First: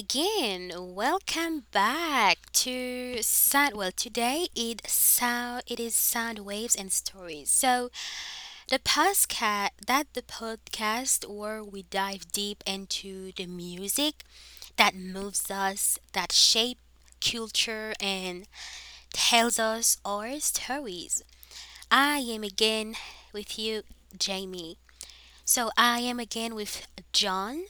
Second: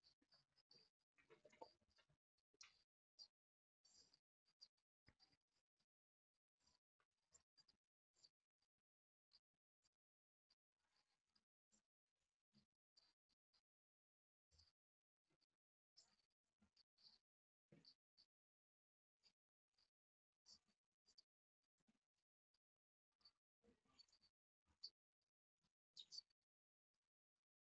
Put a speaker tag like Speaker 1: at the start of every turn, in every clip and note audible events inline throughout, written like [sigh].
Speaker 1: again, welcome back to Sound. Well, today it is sound waves and stories. So the podcast where we dive deep into the music that moves us, that shape culture and tells us our stories. I am again with you, Jamie. So I am again with John,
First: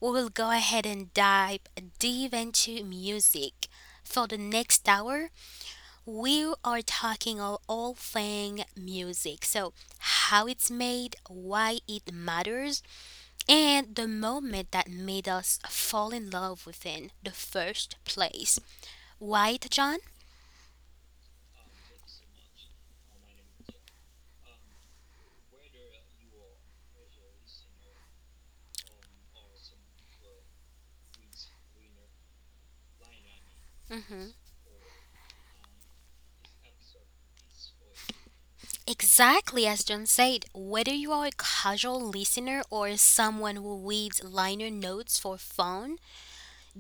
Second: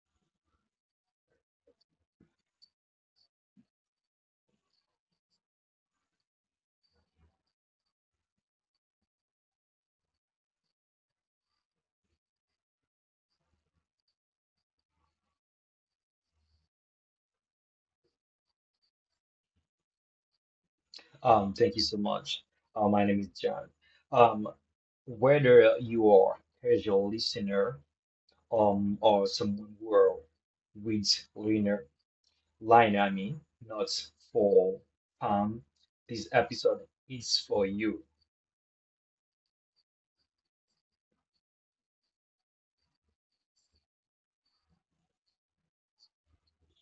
Speaker 1: we will go ahead and dive deep into music. For the next hour, we are talking all thing music. So, how it's made, why it matters, and the moment that made us fall in love with it in the first place. Right, John?
Speaker 2: Thank you so much. My name is John. Um, whether you are a casual listener or someone who are reads liner, line, I mean, notes
Speaker 1: Hmm.
Speaker 2: for um, this episode is for you.
Speaker 1: Exactly as John said, whether you are a casual listener or someone who reads liner notes for fun,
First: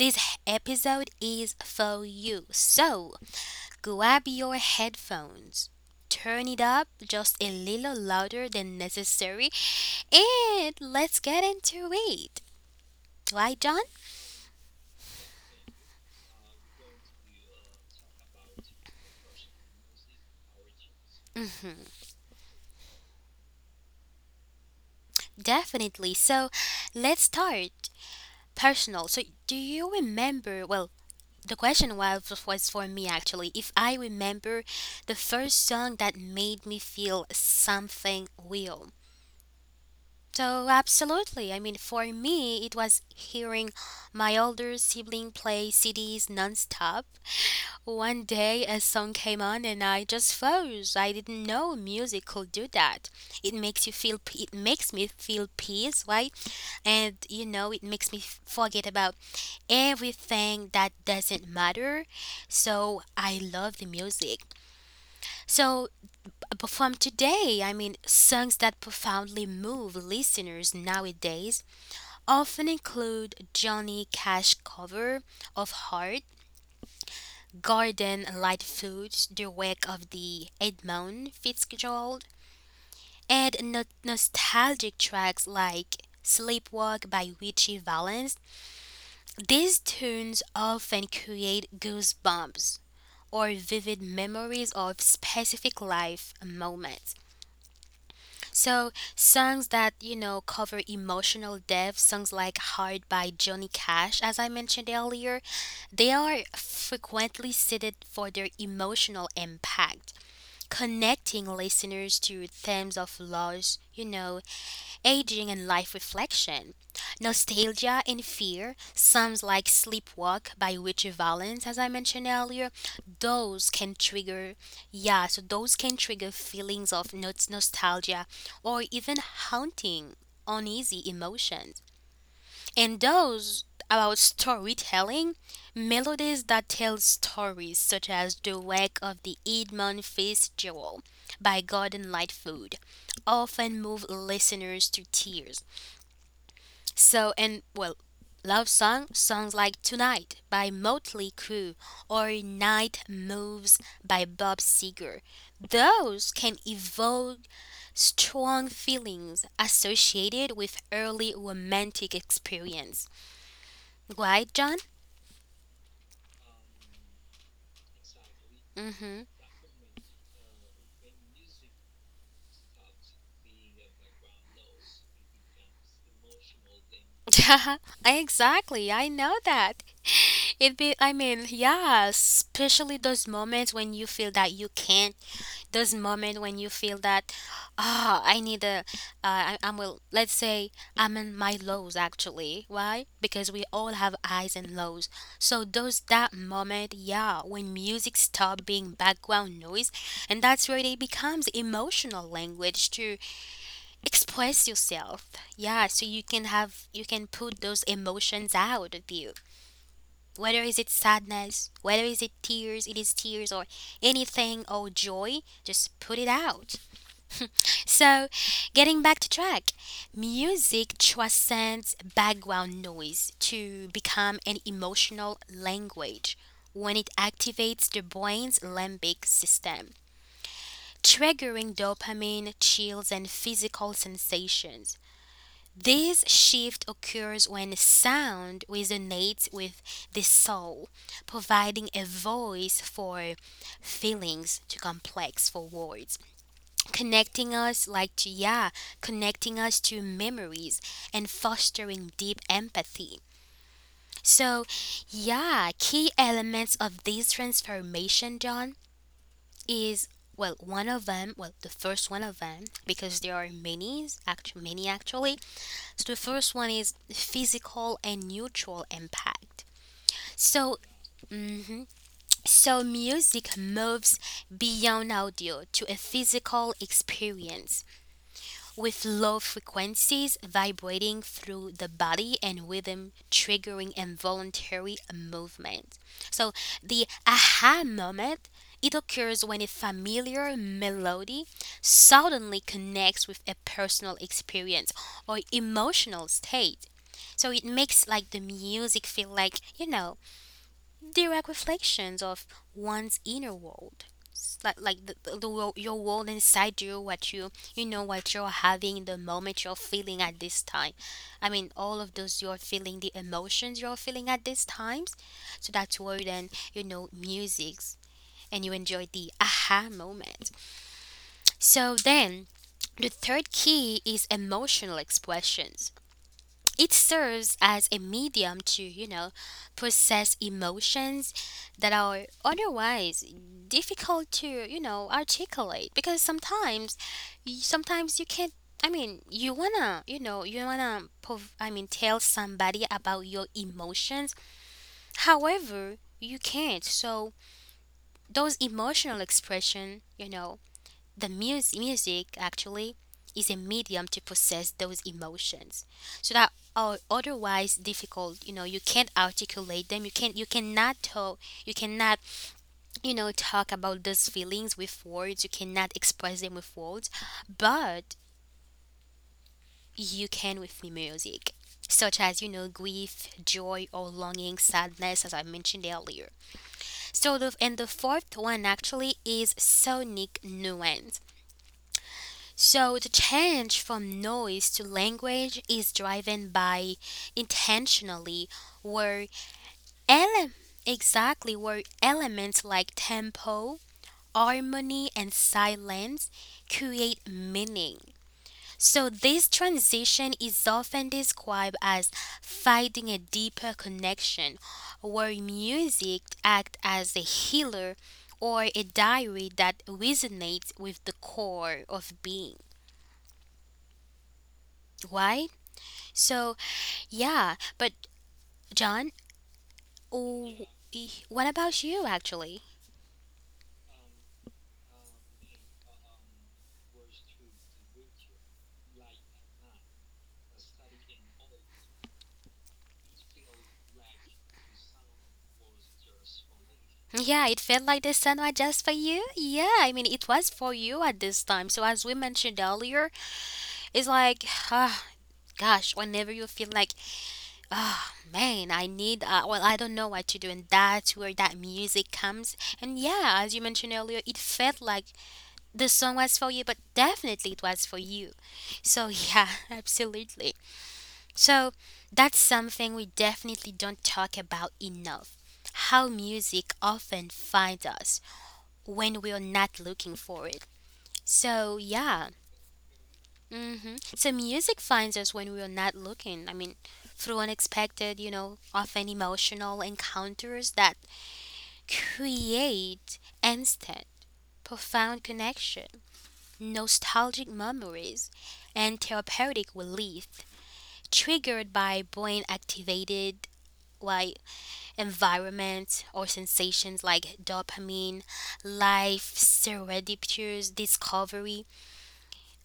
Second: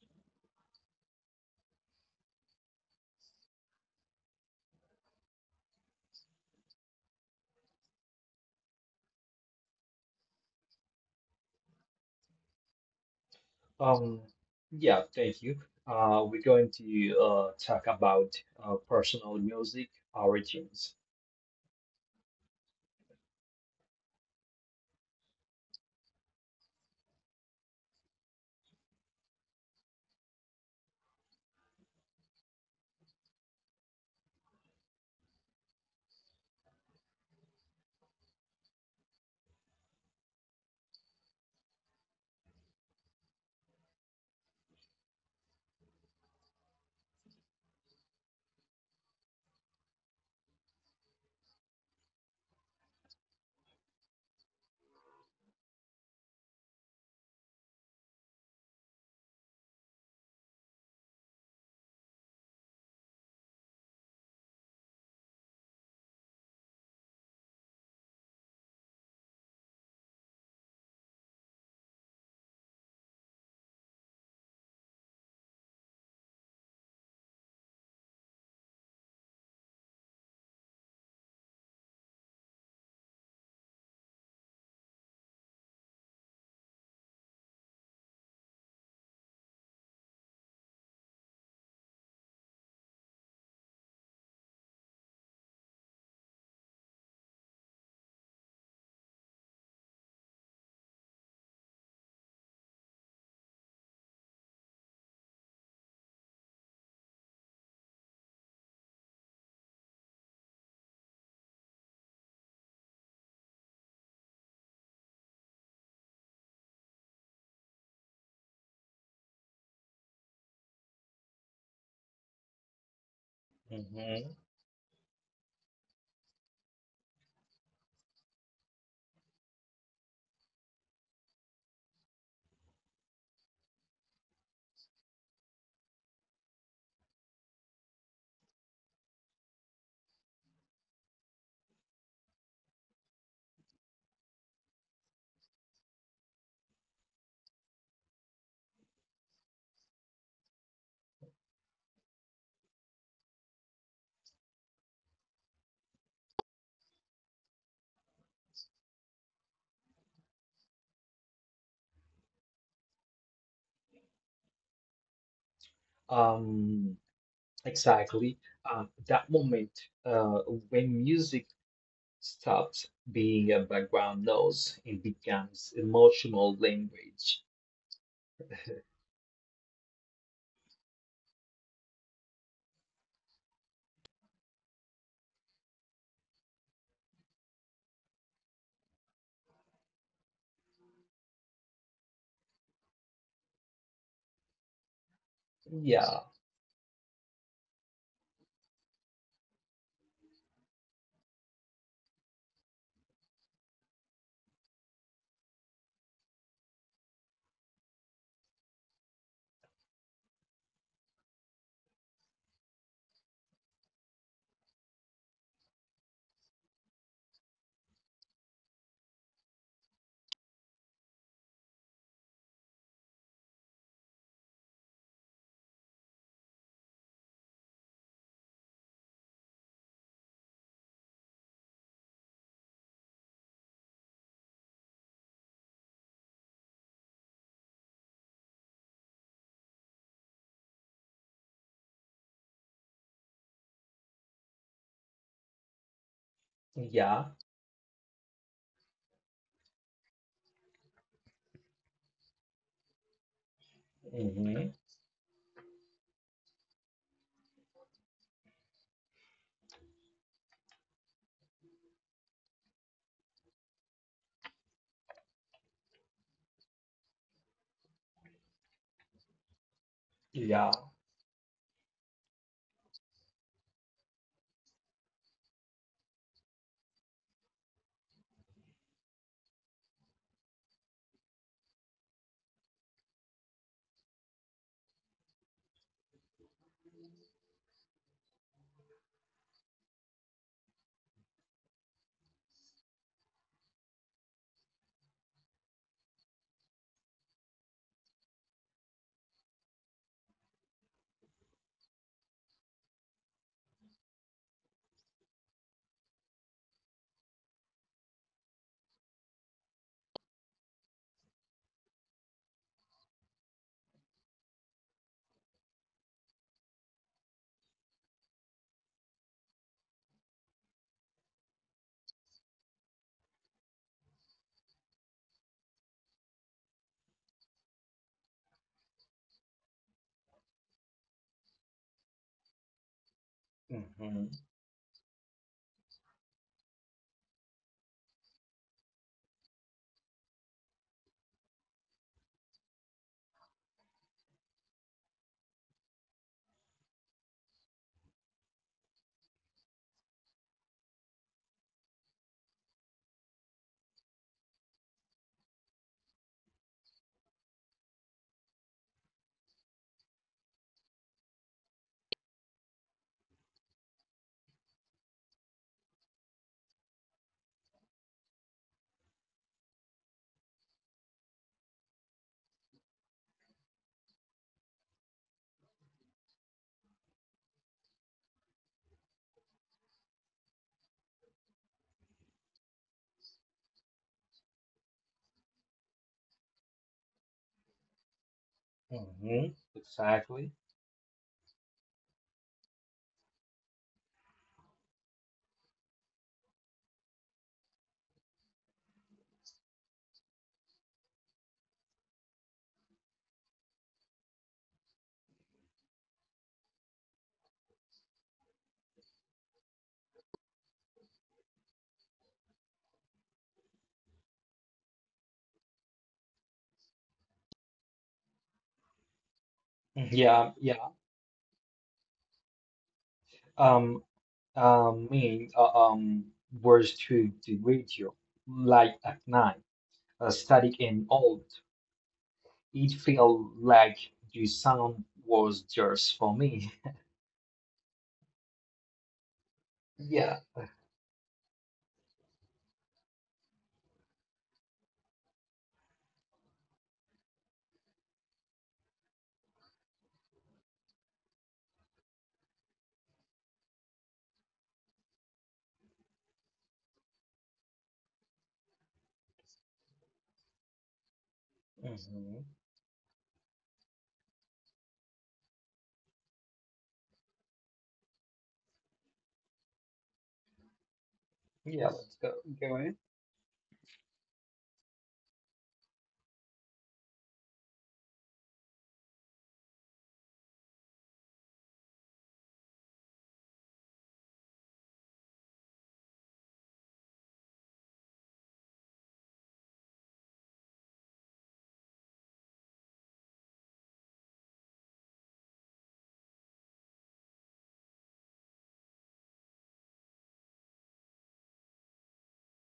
Speaker 1: this episode is for you. So grab your headphones, turn it up just a little louder than necessary, and let's get into it. Right, John?
Speaker 2: Um, yeah, thank you. We're going to talk about personal music origins.
Speaker 1: Definitely. So let's start. Personal. So, do you remember? Well, the question was for me actually, if I remember the first song that made me feel something real. So, absolutely. I mean, for me, it was hearing my older sibling play CDs nonstop. One day, a song came on, and I just froze. I didn't know music could do that. It makes you feel. It makes me feel peace, right? And you know, it makes me forget about everything that doesn't matter. So, I love the music. So, but from today, I mean, songs that profoundly move listeners nowadays often include Johnny Cash cover of Heart, Garden Lightfoot, The Wake of the Edmund Fitzgerald, and nostalgic tracks like Sleepwalk by Richie Valens. These tunes often create goosebumps or vivid memories of specific life moments. So songs that you know cover emotional depth, songs like "Hard" by Johnny Cash, as I mentioned earlier, they are frequently cited for their emotional impact, connecting listeners to themes of loss, aging and life reflection. Nostalgia and fear, songs like Sleepwalk by Richie Valens, as I mentioned earlier, those can
Speaker 2: Mhm.
Speaker 1: trigger, yeah, so those can trigger feelings of nostalgia or even haunting, uneasy emotions. And those about storytelling, melodies that tell stories such as The Wreck of the Edmund Fitzgerald by Gordon Lightfoot often move listeners to tears. So, and well, love songs like Tonight by Motley Crue or Night Moves by Bob Seger. Those can evoke strong feelings associated with early romantic experience. Right, John?
Speaker 2: Um, exactly.
Speaker 1: Mm-hmm.
Speaker 2: That moment uh, when music stops being a background noise and becomes emotional language.
Speaker 1: [laughs] Exactly, I know that. It be I mean, yeah, especially those moments when you feel that you can't, those moment when you feel that, I need a, I'm well, let's say I'm in my lows actually. Why? Because we all have highs and lows. So those,
Speaker 2: Yeah,
Speaker 1: that moment, yeah, when music stop being background noise, and that's where it becomes emotional language to express yourself. Yeah, so you can have, you can put those emotions out of you, whether is it sadness, whether is it tears, it is tears, or anything, or joy, just put it out. So, getting back to track, music transcends background noise to become an emotional language when it activates the brain's limbic system, triggering dopamine, chills, and physical sensations. This shift occurs when sound resonates with the soul, providing a voice for feelings too complex for words,
Speaker 2: yeah.
Speaker 1: connecting us like to, yeah, connecting us to memories and fostering deep empathy. So
Speaker 2: Hmm,
Speaker 1: yeah, key elements of this transformation, John, is, well, one of them, well, the first one of them, because there are many actually, many actually. So the first one is physical and neutral impact.
Speaker 2: yeah.
Speaker 1: So, mhm, so music moves beyond audio to a physical experience, with low frequencies vibrating through the body and rhythm triggering involuntary movement. So the aha moment, it occurs when a familiar melody suddenly connects with a personal experience or emotional state. So it makes like the music feel like, you know, direct reflections of one's inner world. Like the your world inside you, what you know, what you're having in the moment, you're feeling at this time. I mean, all of those you're feeling, the emotions you're feeling at these times. So that's where then you know musics, and you enjoy the aha moment. So then the third key is emotional expressions. It serves as a medium to, you know, process emotions that are otherwise
Speaker 2: Hmm.
Speaker 1: difficult to, you know, articulate, because sometimes sometimes you can't. I mean, you wanna, you know, you wanna, I mean, tell somebody about your emotions. However, you can't. So those emotional expression, you know, the music actually is a medium to process those emotions so that are otherwise difficult, you know, you can't articulate them, you can't, you cannot talk, you cannot, you know, talk about those feelings with words, you cannot express them with words, but you can with the music, such as, you know, grief, joy, or longing, sadness, as I mentioned earlier. So the, and the fourth one actually is sonic nuance. So the change from noise to language is driven by intentionally, where
Speaker 2: Hmm. Exactly.
Speaker 1: ele- exactly, where elements like tempo, harmony and silence create meaning. So this transition is often described as finding a deeper connection where music acts as a healer or a diary that resonates with the core of being. Why? So, yeah, but John,
Speaker 2: Mm-hmm. Yeah,
Speaker 1: oh,
Speaker 2: yeah.
Speaker 1: what about you actually?
Speaker 2: Um, I mean, uh, um, Words to the radio, like at night, static and old. It felt like the sound was just for me. [laughs]
Speaker 1: Yeah, it felt like the sun was just for you. Yeah, I mean, it
Speaker 2: Yeah.
Speaker 1: was for you at this time. So, as we mentioned earlier, it's like, ah, gosh, whenever you feel like, ah, man, I need, well, I don't know what to do. And that's where that music comes. And yeah, as you mentioned earlier, it felt like the song was for you, but definitely it was for you. So, yeah, [laughs] absolutely. So that's
Speaker 2: Hmm.
Speaker 1: something we definitely don't talk about enough. How music often finds us when we're not looking for it. So
Speaker 2: Yeah, let's go.
Speaker 1: yeah.
Speaker 2: Go in.
Speaker 1: Hmm. So music finds us when we're not looking. I mean, through unexpected, you know, often emotional encounters that create instant, profound connection, nostalgic memories, and therapeutic relief triggered by brain activated, why, environment or sensations like dopamine, life, serendipitous discovery.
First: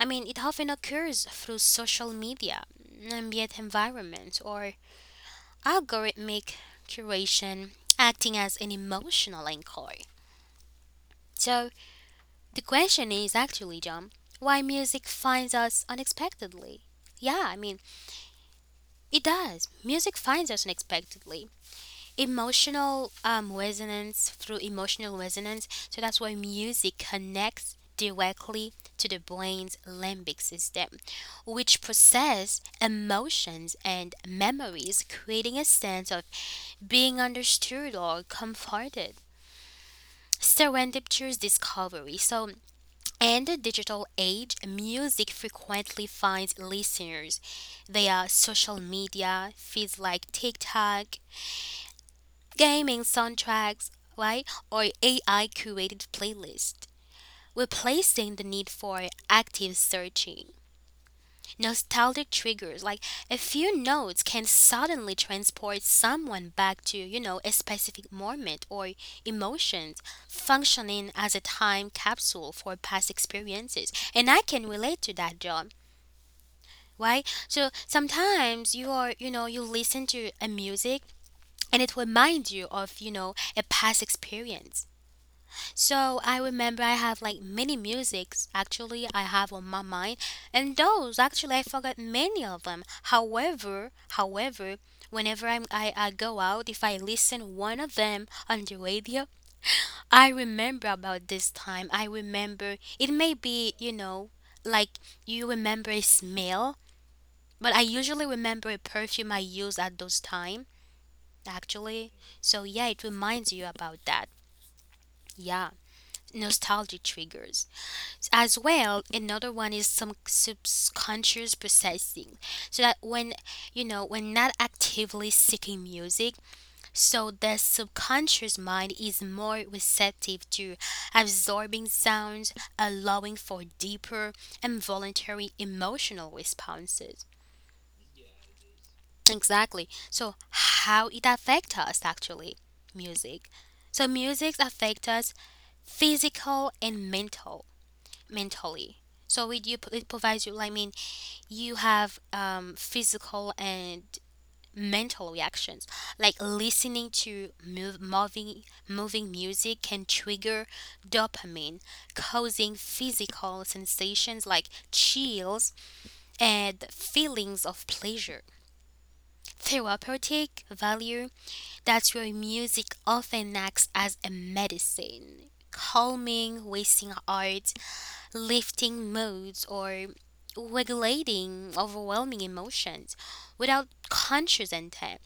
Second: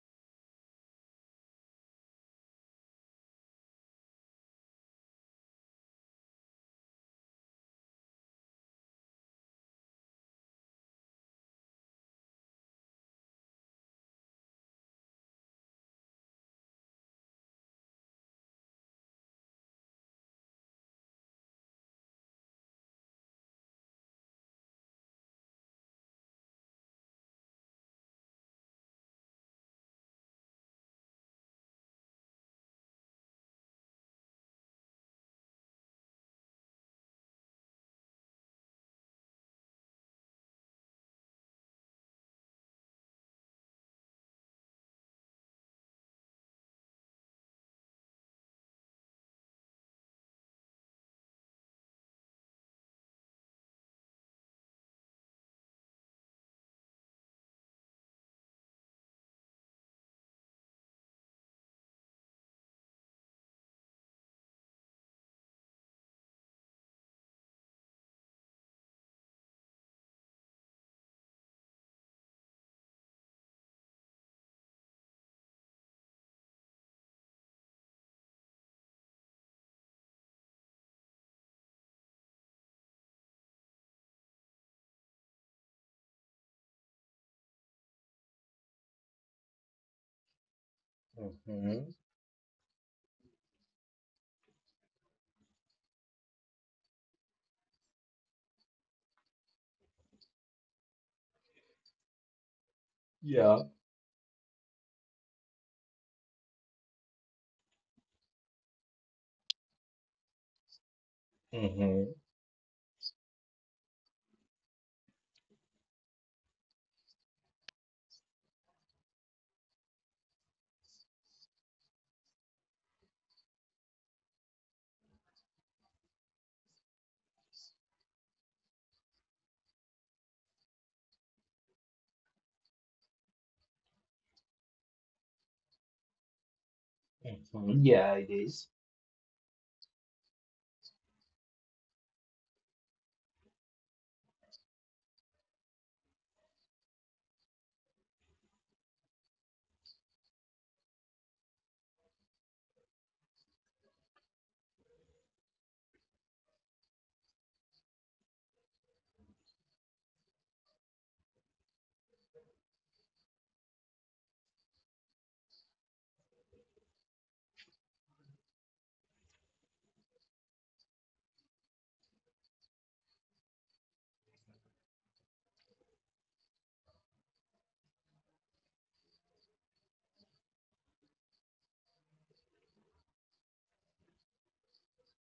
Speaker 1: I mean, it often occurs through social media, ambient environment, or algorithmic curation acting as an emotional anchor. So, the question is actually, John, why music finds us unexpectedly? Yeah, I mean, it does. Music finds us unexpectedly. Emotional resonance, through emotional resonance. So that's why music connects directly to the brain's limbic system, which process emotions and memories, creating a sense of being understood or comforted. Serendipitous discovery. So, in the digital age, music frequently finds listeners. They are social media, feeds like TikTok, gaming soundtracks, right, or AI curated playlists, replacing the need for active searching. Nostalgic triggers, like a few notes, can suddenly transport someone back to, you know, a specific moment or emotions, functioning as a time capsule for past experiences. And I can relate to that, John. Right? So sometimes you are, you know, you listen to a music and it reminds you of, you know, a past experience. So I remember I have like many musics actually I have on my mind, and those actually I
Speaker 2: Hmm.
Speaker 1: forgot many of them. However, however, whenever I go out, if I listen one of them on the radio, I remember about this time. I remember, it may
Speaker 2: Yeah.
Speaker 1: be, you know, like you remember a smell, but I usually remember a perfume I used at those time actually.
Speaker 2: Hmm.
Speaker 1: So yeah, it reminds you about that. Yeah. Nostalgia triggers. As well, another one is some subconscious processing. So that when, you know, when not actively seeking music, so the subconscious mind is more receptive to absorbing sounds, allowing for deeper and voluntary emotional responses.
Speaker 2: Hmm. Yeah, it is.
Speaker 1: Exactly. So how it affects us actually, music, so music affects us physical and mental, mentally. So it, you, it provides you like, you have, physical and mental reactions, like listening to move, moving moving music can trigger dopamine, causing physical sensations like chills and feelings of pleasure. Therapeutic value, that's where music often acts as a medicine, calming wasting art, lifting moods, or regulating overwhelming emotions without conscious intent.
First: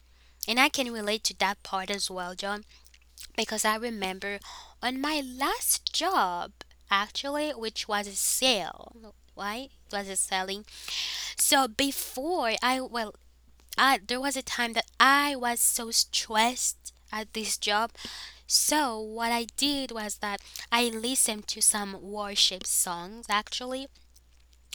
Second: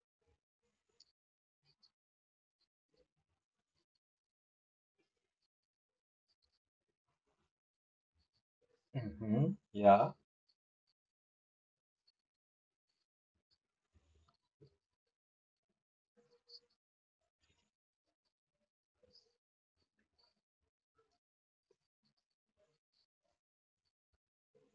Speaker 1: And I can relate to that part as well, John, because I remember on my last job, actually, which was a sale,
Speaker 2: Mm-hmm.
Speaker 1: right? It was
Speaker 2: Yeah,
Speaker 1: a selling. So before I, well, I, there was a time that I was so stressed at this job. So what I did was that I listened to some worship songs actually,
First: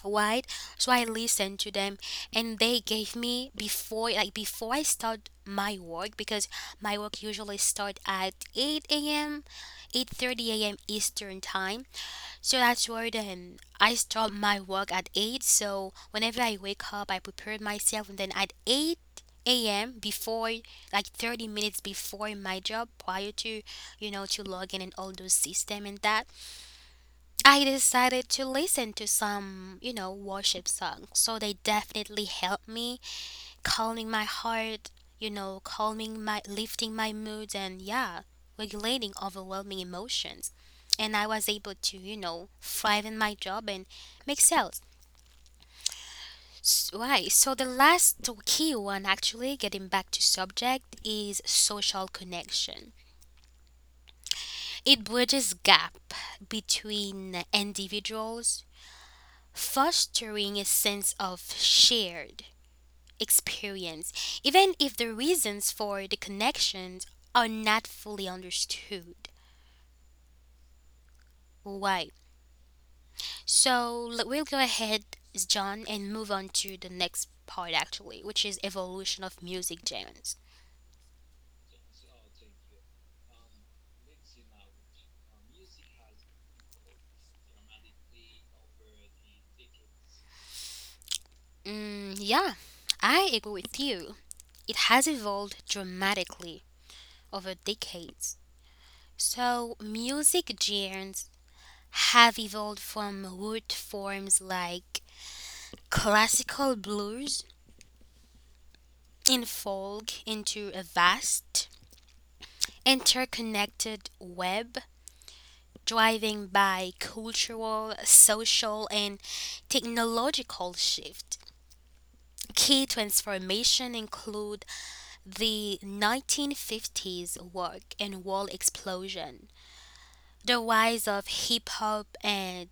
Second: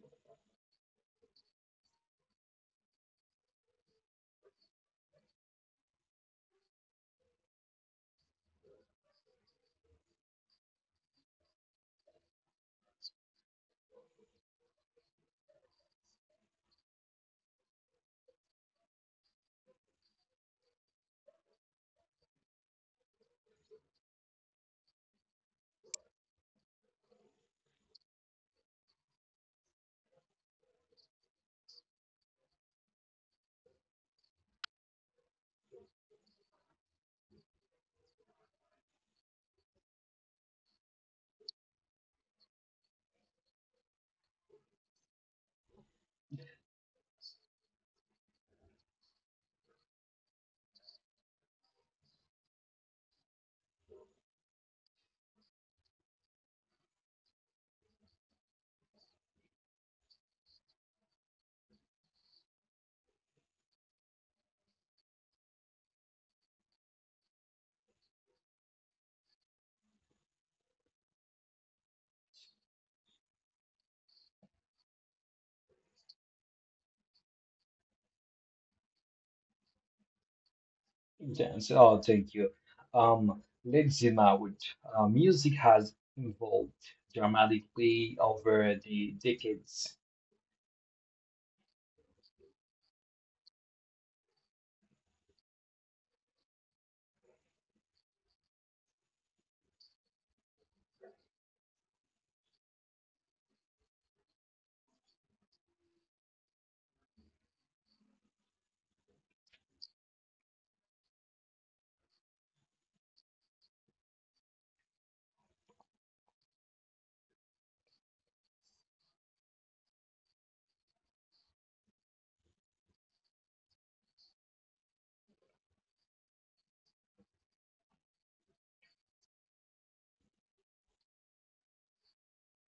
Speaker 1: right, so I listened to them, and they gave me before I start my work, because my work usually start at 8 a.m, 8:30 a.m Eastern time. So that's where then I start my work at 8. So whenever I wake up, I prepare myself, and then at 8 a.m, before like 30 minutes before my job, prior to to log in and all those system and that, I decided to listen to some, worship songs. So they definitely helped me calming my heart, calming my lifting my mood, and yeah, regulating overwhelming emotions. And I was able to, thrive in my job and make sales. Right. So the last key one actually, getting back to subject, is social connection. It bridges gap between individuals, fostering a sense of shared experience, even if the reasons for the connections are not fully understood. Why? So we'll go ahead, John, and move on to the next part actually, which is evolution of music genres.
Speaker 2: dance. Oh, thank you. Let's zoom out. Music has evolved dramatically over the decades.
Speaker 1: Mm, yeah, I agree with you. It has evolved dramatically over decades. So music genres have evolved from root forms like classical blues, unfold into a vast, interconnected web driven by cultural, social, and technological shift. Key transformation include the 1950s work and wall explosion, the rise of hip hop and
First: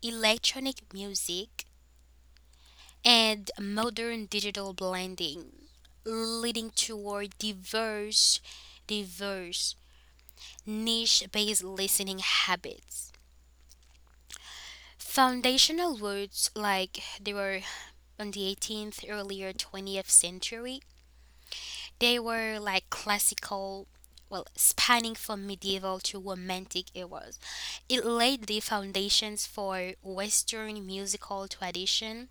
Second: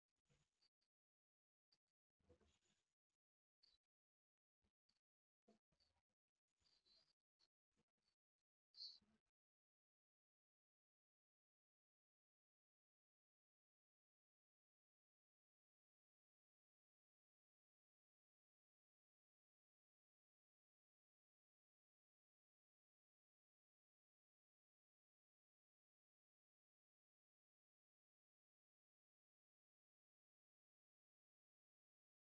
Speaker 1: electronic music, and modern digital blending, leading toward diverse, niche-based listening habits. Foundational words like they were on the 18th, earlier 20th century, they were like classical, well, spanning from medieval to romantic eras. It laid the foundations for Western musical tradition.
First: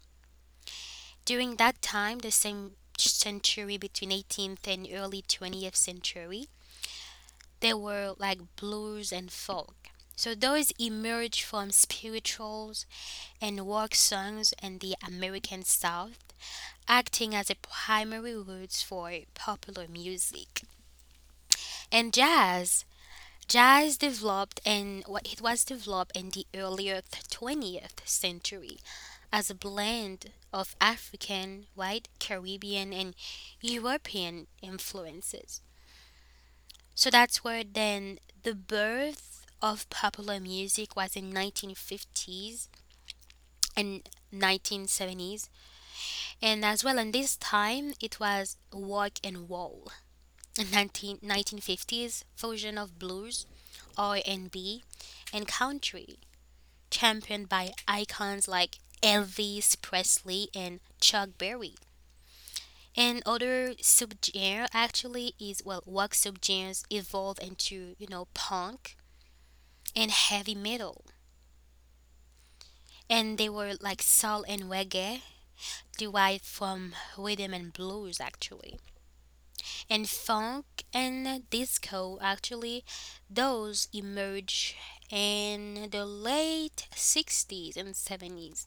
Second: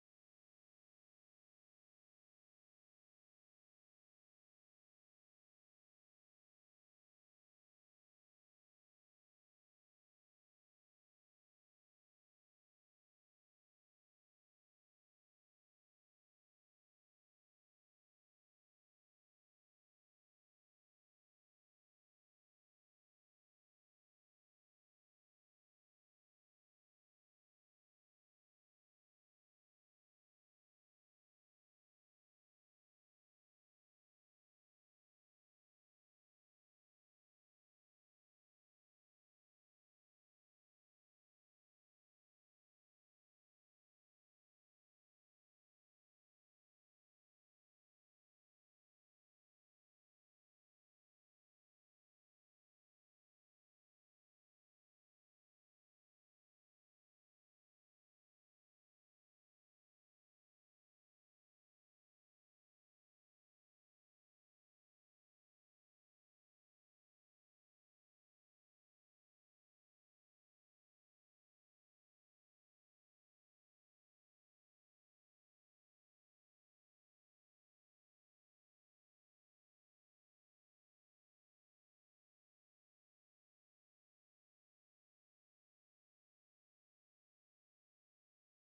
Speaker 1: During that time, the same century, between 18th and early 20th century, there were like blues and folk. So those emerged from spirituals and work songs in the American South, acting as a primary roots for popular music. And jazz developed, and what it was developed in the earlier 20th century as a blend of African, white, Caribbean, and European influences. So that's where then the birth of popular music was in 1950s and 1970s. And as well, in this time it was rock and roll, a nineteen fifties fusion of blues, r&b and B, and country, championed by icons like Elvis Presley and Chuck Berry. And other subgenre actually, is well, rock subgenres evolved into, you know, punk and heavy metal, and they were like soul and reggae derived from rhythm and blues actually, and funk and disco actually. Those emerged in the late 60s and 70s,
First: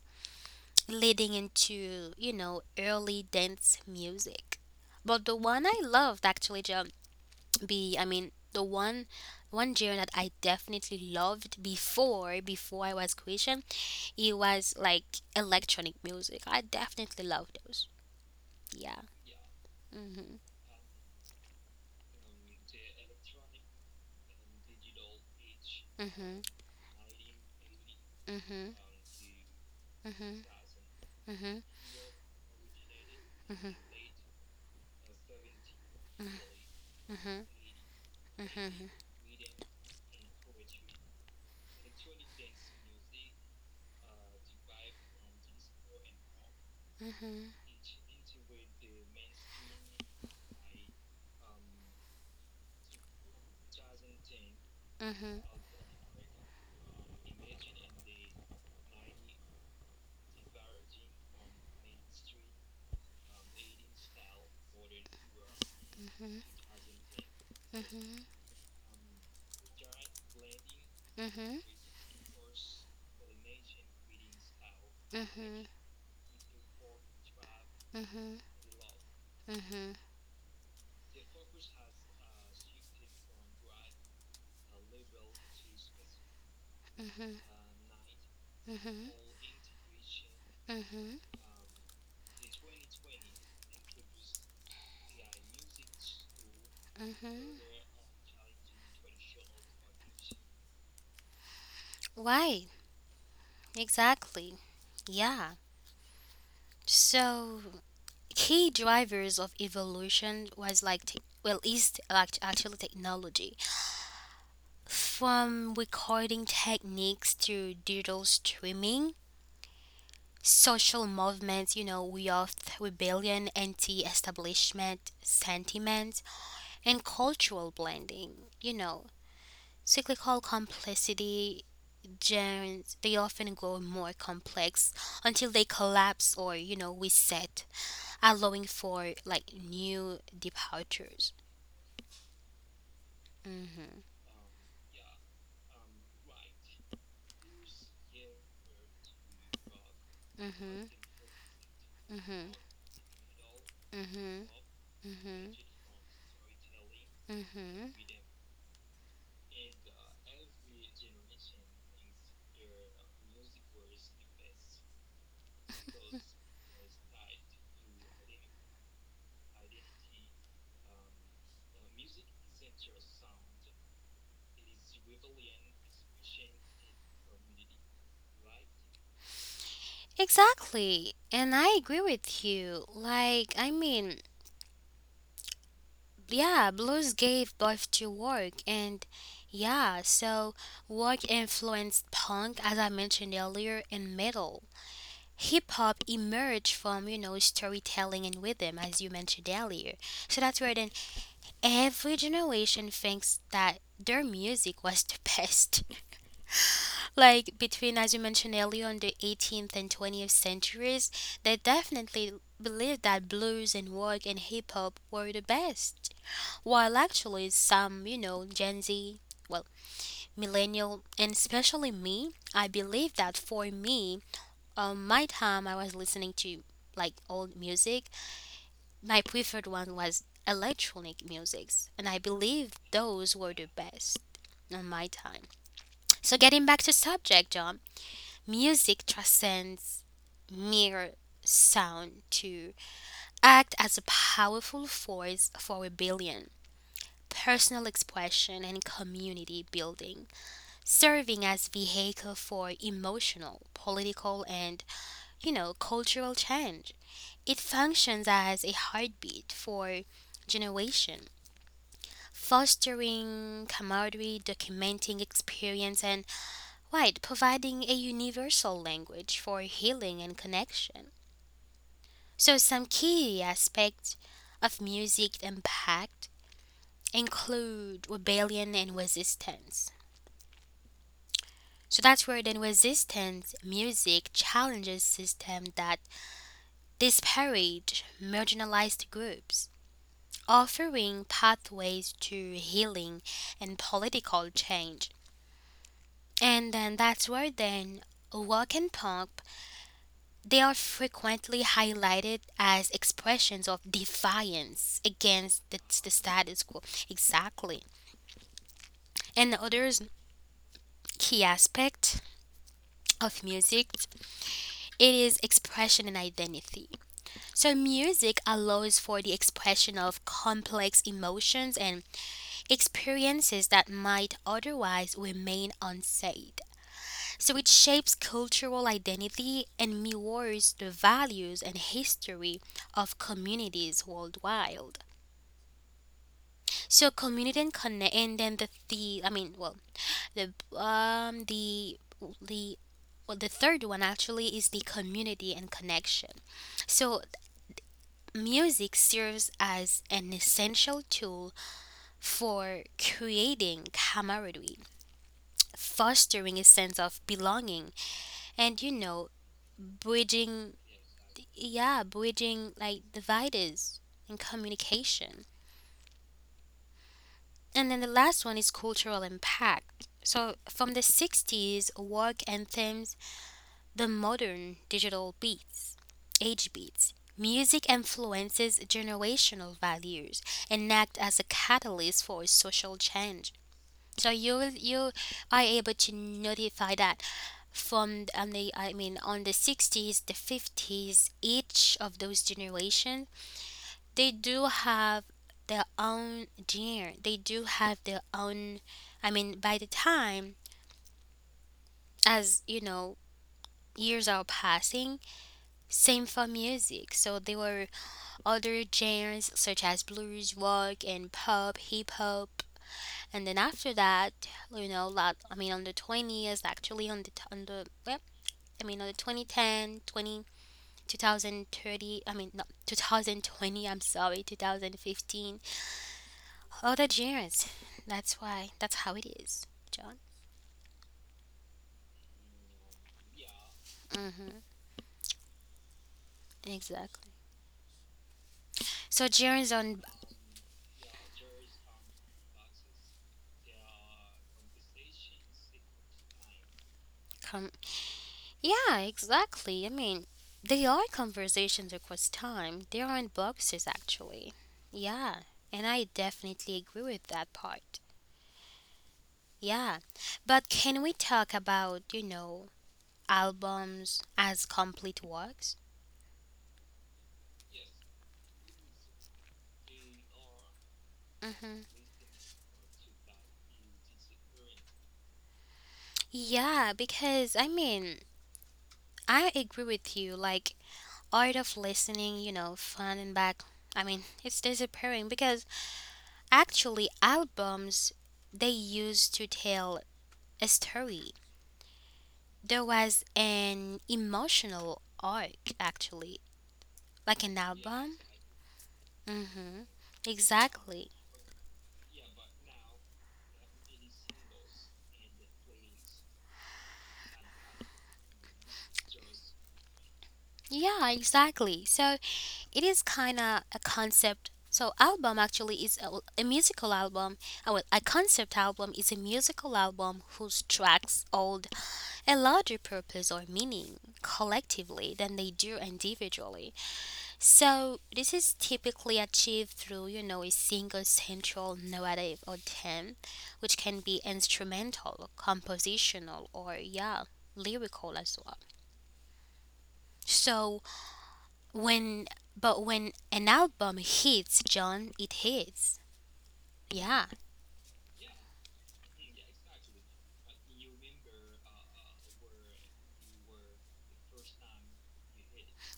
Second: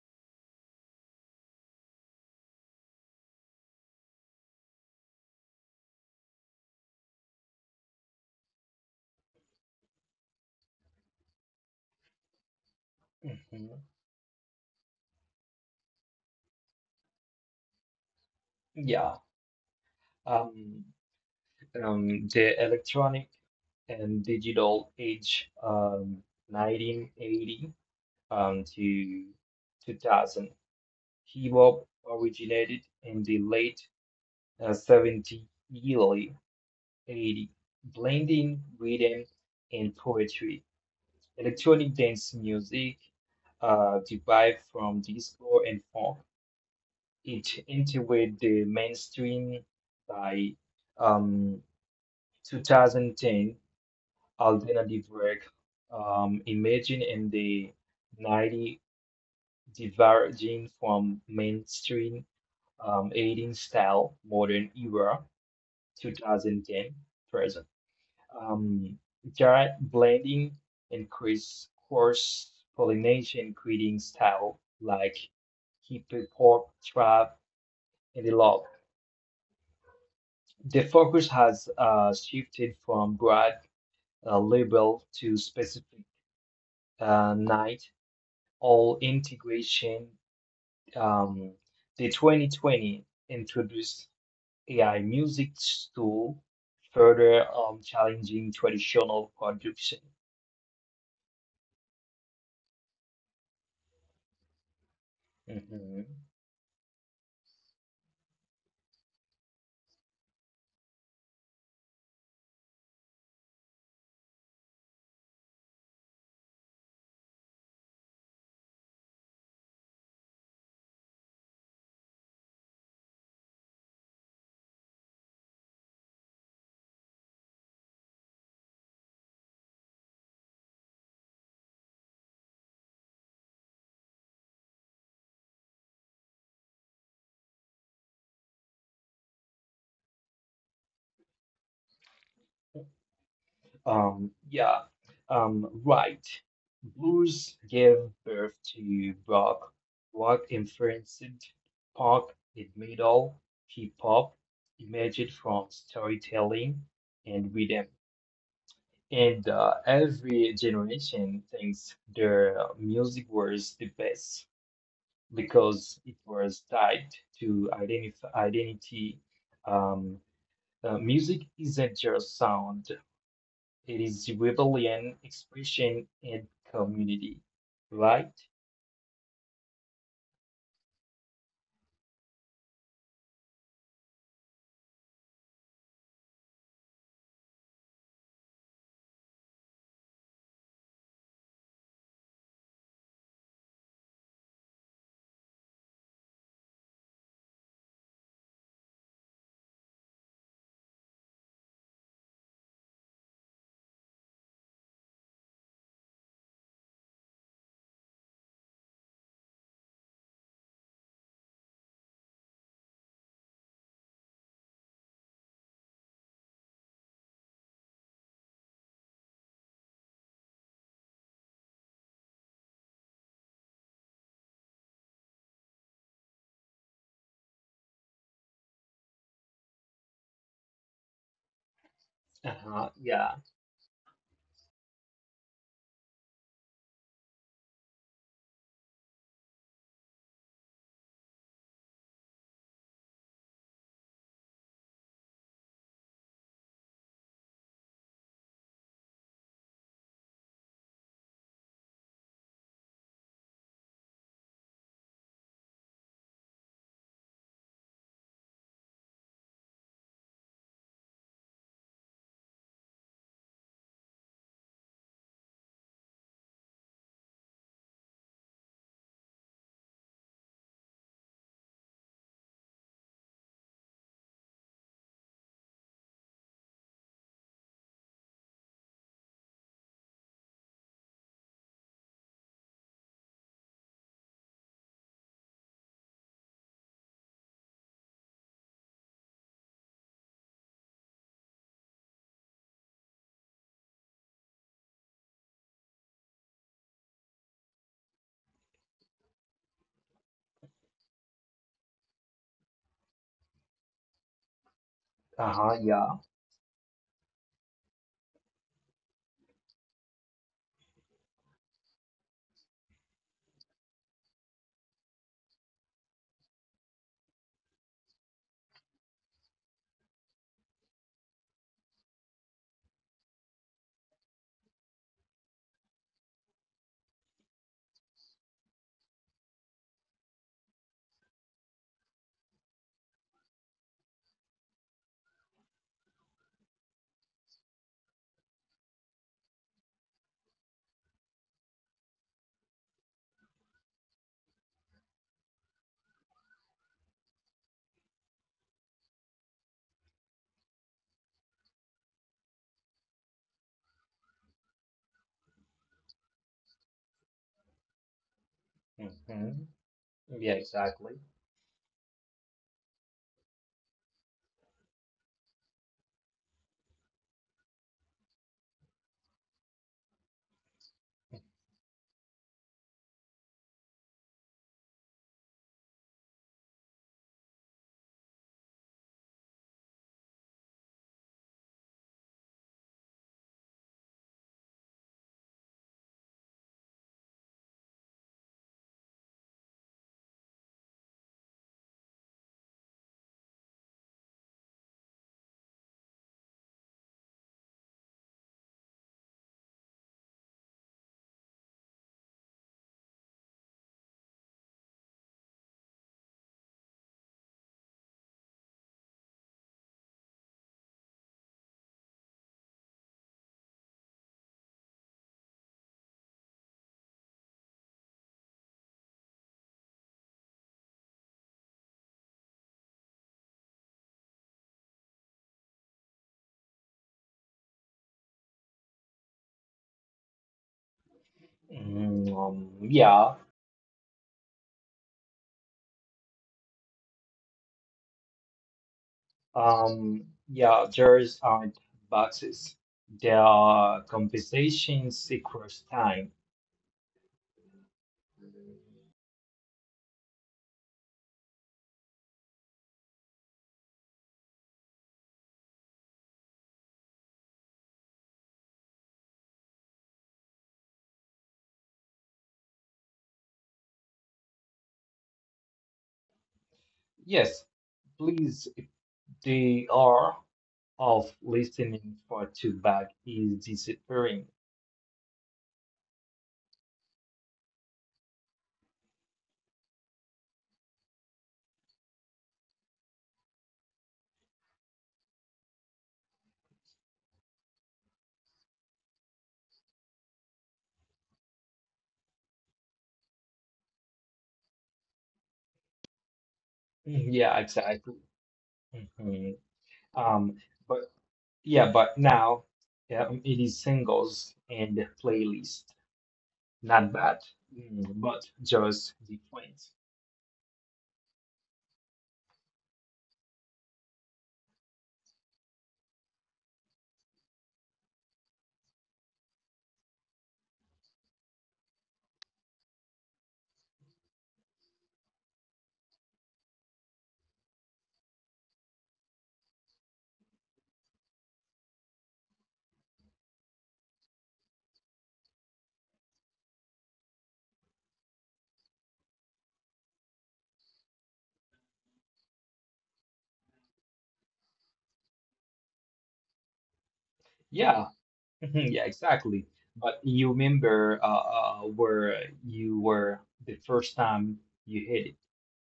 Speaker 1: leading into, you know, early dance music. But the one I loved actually, be I mean the one one genre that I definitely loved before I was Christian,
Speaker 2: Hmm.
Speaker 1: it was like electronic music. I definitely love those. Yeah.
Speaker 2: Yeah.
Speaker 1: mm-hmm
Speaker 2: Um, the electronic and digital age,
Speaker 1: mm-hmm
Speaker 2: 1980,
Speaker 1: mm-hmm
Speaker 2: to 2000.
Speaker 1: mm-hmm
Speaker 2: Hip hop originated in the late
Speaker 1: mm-hmm
Speaker 2: 70s
Speaker 1: mm-hmm
Speaker 2: 80, blending
Speaker 1: mm-hmm
Speaker 2: rhythm and poetry. Electronic dance music derived from disco and funk. It entered the mainstream by um, 2010. Alternative work
Speaker 1: mm-hmm
Speaker 2: emerging in the 90s, diverging from mainstream 18 style modern era
Speaker 1: mm-hmm
Speaker 2: 2010 present.
Speaker 1: hmm
Speaker 2: um, Jar blending increase cross pollination, creating style like hippie pop, trap, and the log. The focus has shifted from broad label to specific night all integration.
Speaker 1: hmm
Speaker 2: Um, the 2020 introduced AI music tool, further challenging traditional production.
Speaker 1: Why? Exactly. Yeah.
Speaker 2: Mhm.
Speaker 1: So key drivers of evolution was like te- well is like actually technology, from recording techniques to digital streaming, social movements, you know, we have rebellion, anti-establishment sentiments, and cultural blending, you know, cyclical complexity. Genes, they often grow more complex until they collapse or, you know, reset, allowing for like new departures. Mhm.
Speaker 2: Um, yeah, right. Blues gave birth to rock. Rock
Speaker 1: Mhm.
Speaker 2: influenced pop
Speaker 1: Mhm.
Speaker 2: and metal. Hip hop
Speaker 1: Mhm.
Speaker 2: emerged
Speaker 1: Mhm.
Speaker 2: from storytelling and rhythm.
Speaker 1: Mhm.
Speaker 2: And every generation thinks their music was the best because it was tied to identif identity. Um, Music isn't just sound, it is rebellion, expression, in community, right?
Speaker 1: Exactly. And I agree with you. Like, I mean, yeah, blues gave birth to work, and yeah, so work influenced punk, as I mentioned earlier, and metal. Hip hop emerged from, you know, storytelling and rhythm, as you mentioned earlier. So that's where then every generation thinks that their music was the best. [laughs] Like between, as you mentioned earlier, on the 18th and 20th centuries, they definitely believed that blues and rock and hip hop were the best. While actually, some, you know, Gen Z, well, millennial, and especially me, I believe that for me, my time I was listening to like old music, my preferred one was electronic musics, and I believe
Speaker 2: Uh-huh,
Speaker 1: those
Speaker 2: yeah.
Speaker 1: were the best on my time. So getting back to subject, John, music transcends mere sound to act as a powerful force for rebellion, personal expression, and community building, serving as vehicle for emotional, political, and, you know, cultural change. It functions as a heartbeat for generation, fostering camaraderie, documenting experience, and, right, providing a universal language for healing and connection. So some key aspects of music impact include rebellion and resistance. So that's where then resistance music challenges systems that disparage marginalized groups, offering pathways to healing and political change. And then that's where then walk and pump, they are frequently highlighted as expressions of defiance against the,
Speaker 2: Uh-huh,
Speaker 1: the
Speaker 2: yeah.
Speaker 1: status quo. Exactly. And the other key aspect of music, it is expression and identity. So music allows for the expression of complex emotions and experiences that might otherwise remain unsaid. So it shapes cultural identity and mirrors the values and history of communities worldwide. So community and connect, and then the I mean, well, the um the the well, the third one actually is the community and connection. So music serves as an essential tool for creating camaraderie, fostering a sense of belonging, and, you know,
Speaker 2: Hmm. Yeah,
Speaker 1: bridging,
Speaker 2: exactly.
Speaker 1: yeah, bridging like dividers and communication. And then the last one is cultural impact. So from the 60s work anthems, the modern digital beats, age beats, music influences generational values and act as a catalyst for social change. So you are able to notify that from the I mean on the 60s, the 50s, each of those generations, they do have their own dear, they do have their own, I mean, by the time, as you know, years are passing, same for music. So there were other genres such as blues, rock, and pop, hip hop, and then after that, you know, lot I mean on the 20s actually, on the t- on the well, I mean on the 2010, 20 2030. I mean no, 2020, I'm sorry, 2015, all the germs. That's why. That's how it is, John.
Speaker 2: Mm. Yeah.
Speaker 1: Mm-hmm. Exactly. So germs on
Speaker 2: Yeah, jars aren't boxes. They are conversations across time.
Speaker 1: com- yeah, exactly. I mean, they are conversations across time. They aren't boxes, actually. Yeah, and I definitely agree with that part. Yeah, but can we talk about, you know, albums as complete works?
Speaker 2: Yes, please, they are of
Speaker 1: Mm-hmm.
Speaker 2: listening for two back is disappearing.
Speaker 1: Yeah, because I mean, I agree with you. Like, art of listening, you know, fun and back, I mean, it's disappearing because actually albums, they used to tell a story. There was an emotional arc actually, like
Speaker 2: Mhm.
Speaker 1: an
Speaker 2: Yeah,
Speaker 1: album.
Speaker 2: exactly. Mhm.
Speaker 1: Mm-hmm.
Speaker 2: Um,
Speaker 1: Exactly.
Speaker 2: but Yeah, but now yeah, it is singles and playlist. Not bad. Mm, but just different.
Speaker 1: Yeah, exactly. So it is kind of a concept. So album actually is a musical album. Well, a concept album is a musical album whose tracks all a larger purpose or meaning collectively than they do individually. So this is typically achieved through, you know, a single central narrative or theme, which can be instrumental, compositional, or yeah, lyrical as well. So when when an album hits, John, it hits. Yeah.
Speaker 2: Yeah. [laughs] Yeah, exactly. But you remember where you were the first time you hit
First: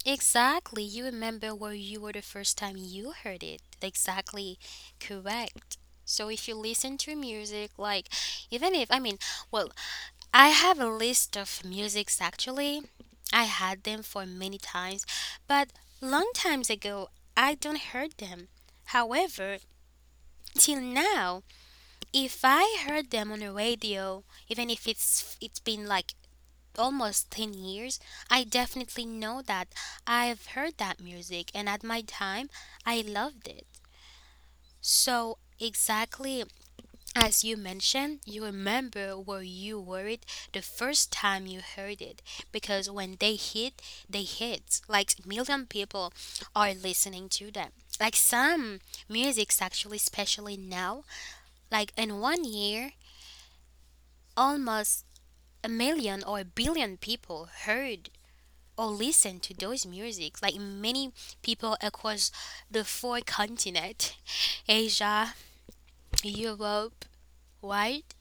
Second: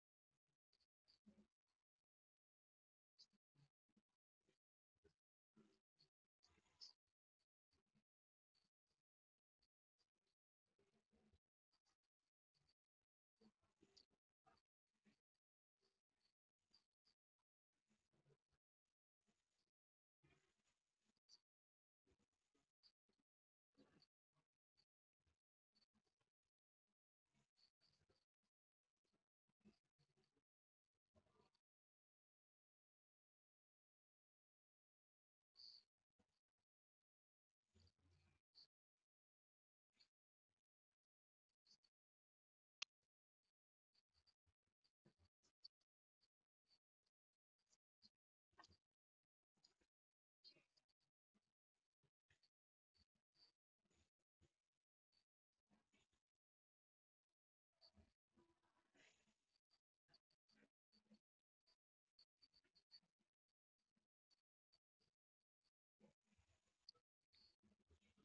Speaker 1: Exactly. You remember where you were the first time you heard it. Exactly. Correct. So if you listen to music, like, even if, I mean, well, I have a list of musics actually. I had them for many times, but long times ago, I don't heard them. However, till now, if I heard them on the radio, even if it's been like almost 10 years, I definitely know that I've heard that music and at my time I loved it. So, exactly as you mentioned, you remember where you were it the first time you heard it, because when they hit, they hit. Like million people are listening to them. Like some music's actually, especially now, like in 1 year, almost a million or a billion people heard or listen to those music, like many people across the four continent: Asia, Europe, right,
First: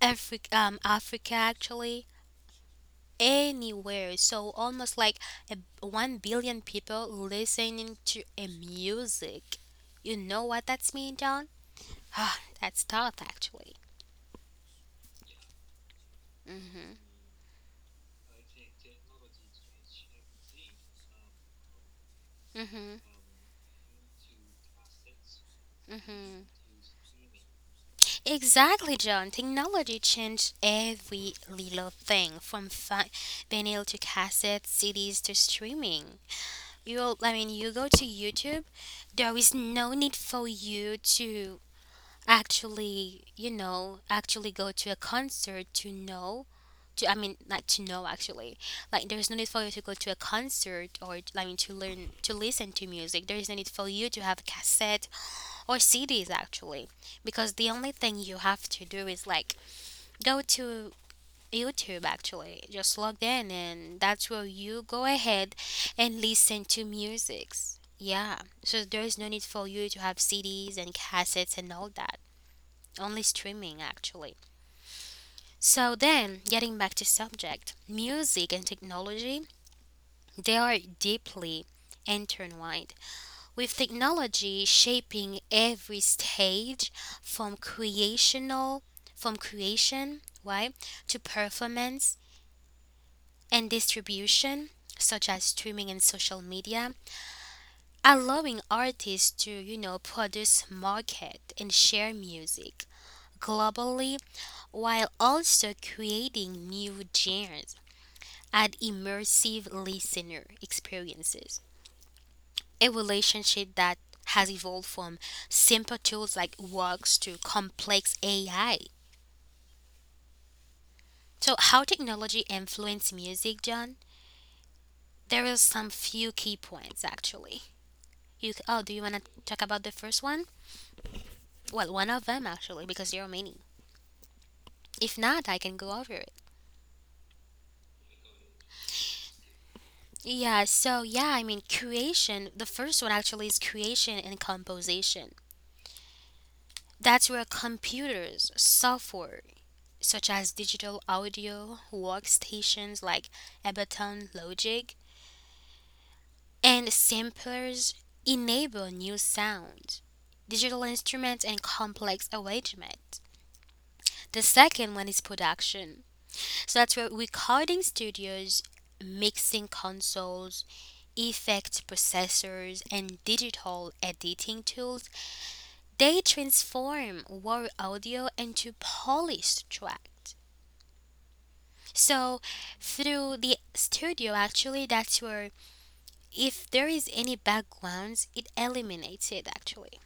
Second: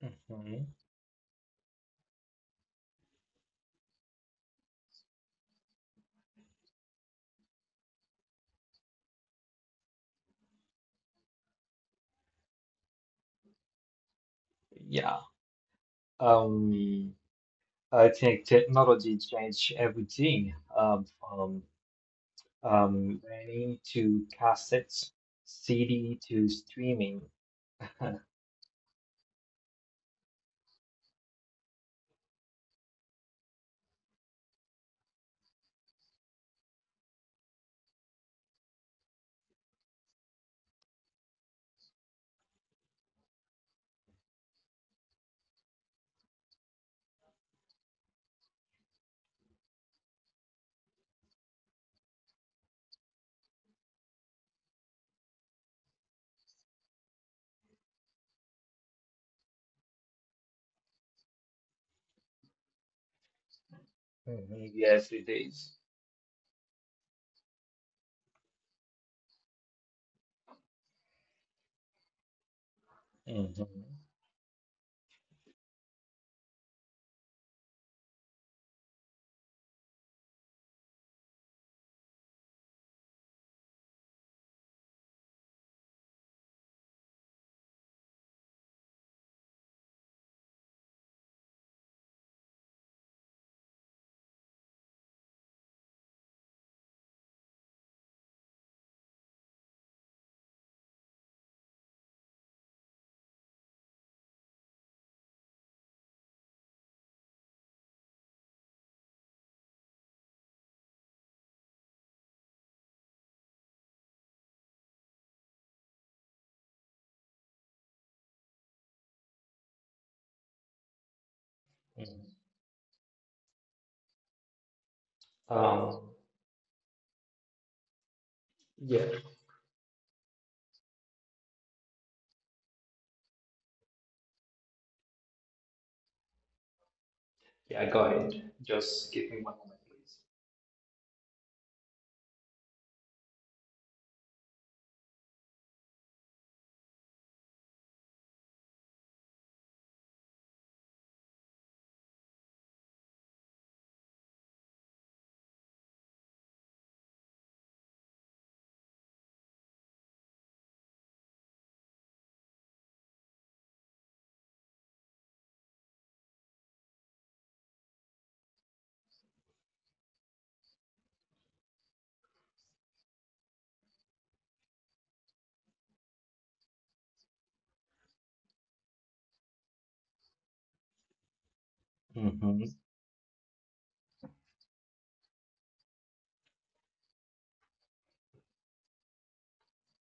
Speaker 2: it.
Speaker 1: Africa,
Speaker 2: Hmm.
Speaker 1: Africa actually, anywhere. So almost like a 1 billion people listening to a music. You know what that's mean, John? [sighs] Ah, that's tough actually.
Speaker 2: Yeah.
Speaker 1: Hmm.
Speaker 2: Um, I think technology changed everything um, from
Speaker 1: Hmm.
Speaker 2: um, running to cassettes, CD
Speaker 1: Hmm.
Speaker 2: to streaming.
Speaker 1: Exactly, John. Technology changed every little thing from vinyl to cassettes, CDs to streaming. You, I mean, you go to YouTube. There is no need for you to actually, you know, actually go to a concert to know. To, I mean, like to know actually, like there is no need for you to go to a concert or I mean to learn to listen to music. There is no need for you to have a cassette or CDs actually, because the only thing you have to do is like go to YouTube actually. Just log in, and that's where
Speaker 2: Mhm.
Speaker 1: you go
Speaker 2: Yes, it
Speaker 1: ahead and listen to musics. Yeah. So there is no need for you to have CDs and cassettes and all that. Only
Speaker 2: is.
Speaker 1: streaming actually. So then, getting back to subject, music and technology, they are deeply intertwined, with technology shaping every stage from creational from creation, right, to performance and distribution, such as streaming and social media, allowing artists to, you know, produce, market, and share music globally, while also creating new genres and immersive listener experiences. A relationship that has evolved from simple tools like works to complex AI. So, how
Speaker 2: Mm.
Speaker 1: technology influences music, John? There are some
Speaker 2: Um,
Speaker 1: few key points actually. Oh, do you
Speaker 2: yeah,
Speaker 1: want to talk about the first one? Well, one of them actually, because there are many. If not, I can go over it.
Speaker 2: yeah, I got it. Just give me one moment,
Speaker 1: Yeah, so yeah, I mean, creation, the first one actually is creation and composition. That's where computers, software, such as digital audio, workstations like Ableton Logic, and samplers enable new sounds, digital instruments, and complex arrangements. The second one is production. So that's where recording studios, mixing consoles, effect processors, and digital editing tools, they transform raw audio into polished tracks.
Speaker 2: please.
Speaker 1: So
Speaker 2: Mm-hmm.
Speaker 1: through the studio actually, that's where if there is any backgrounds, it eliminates it actually.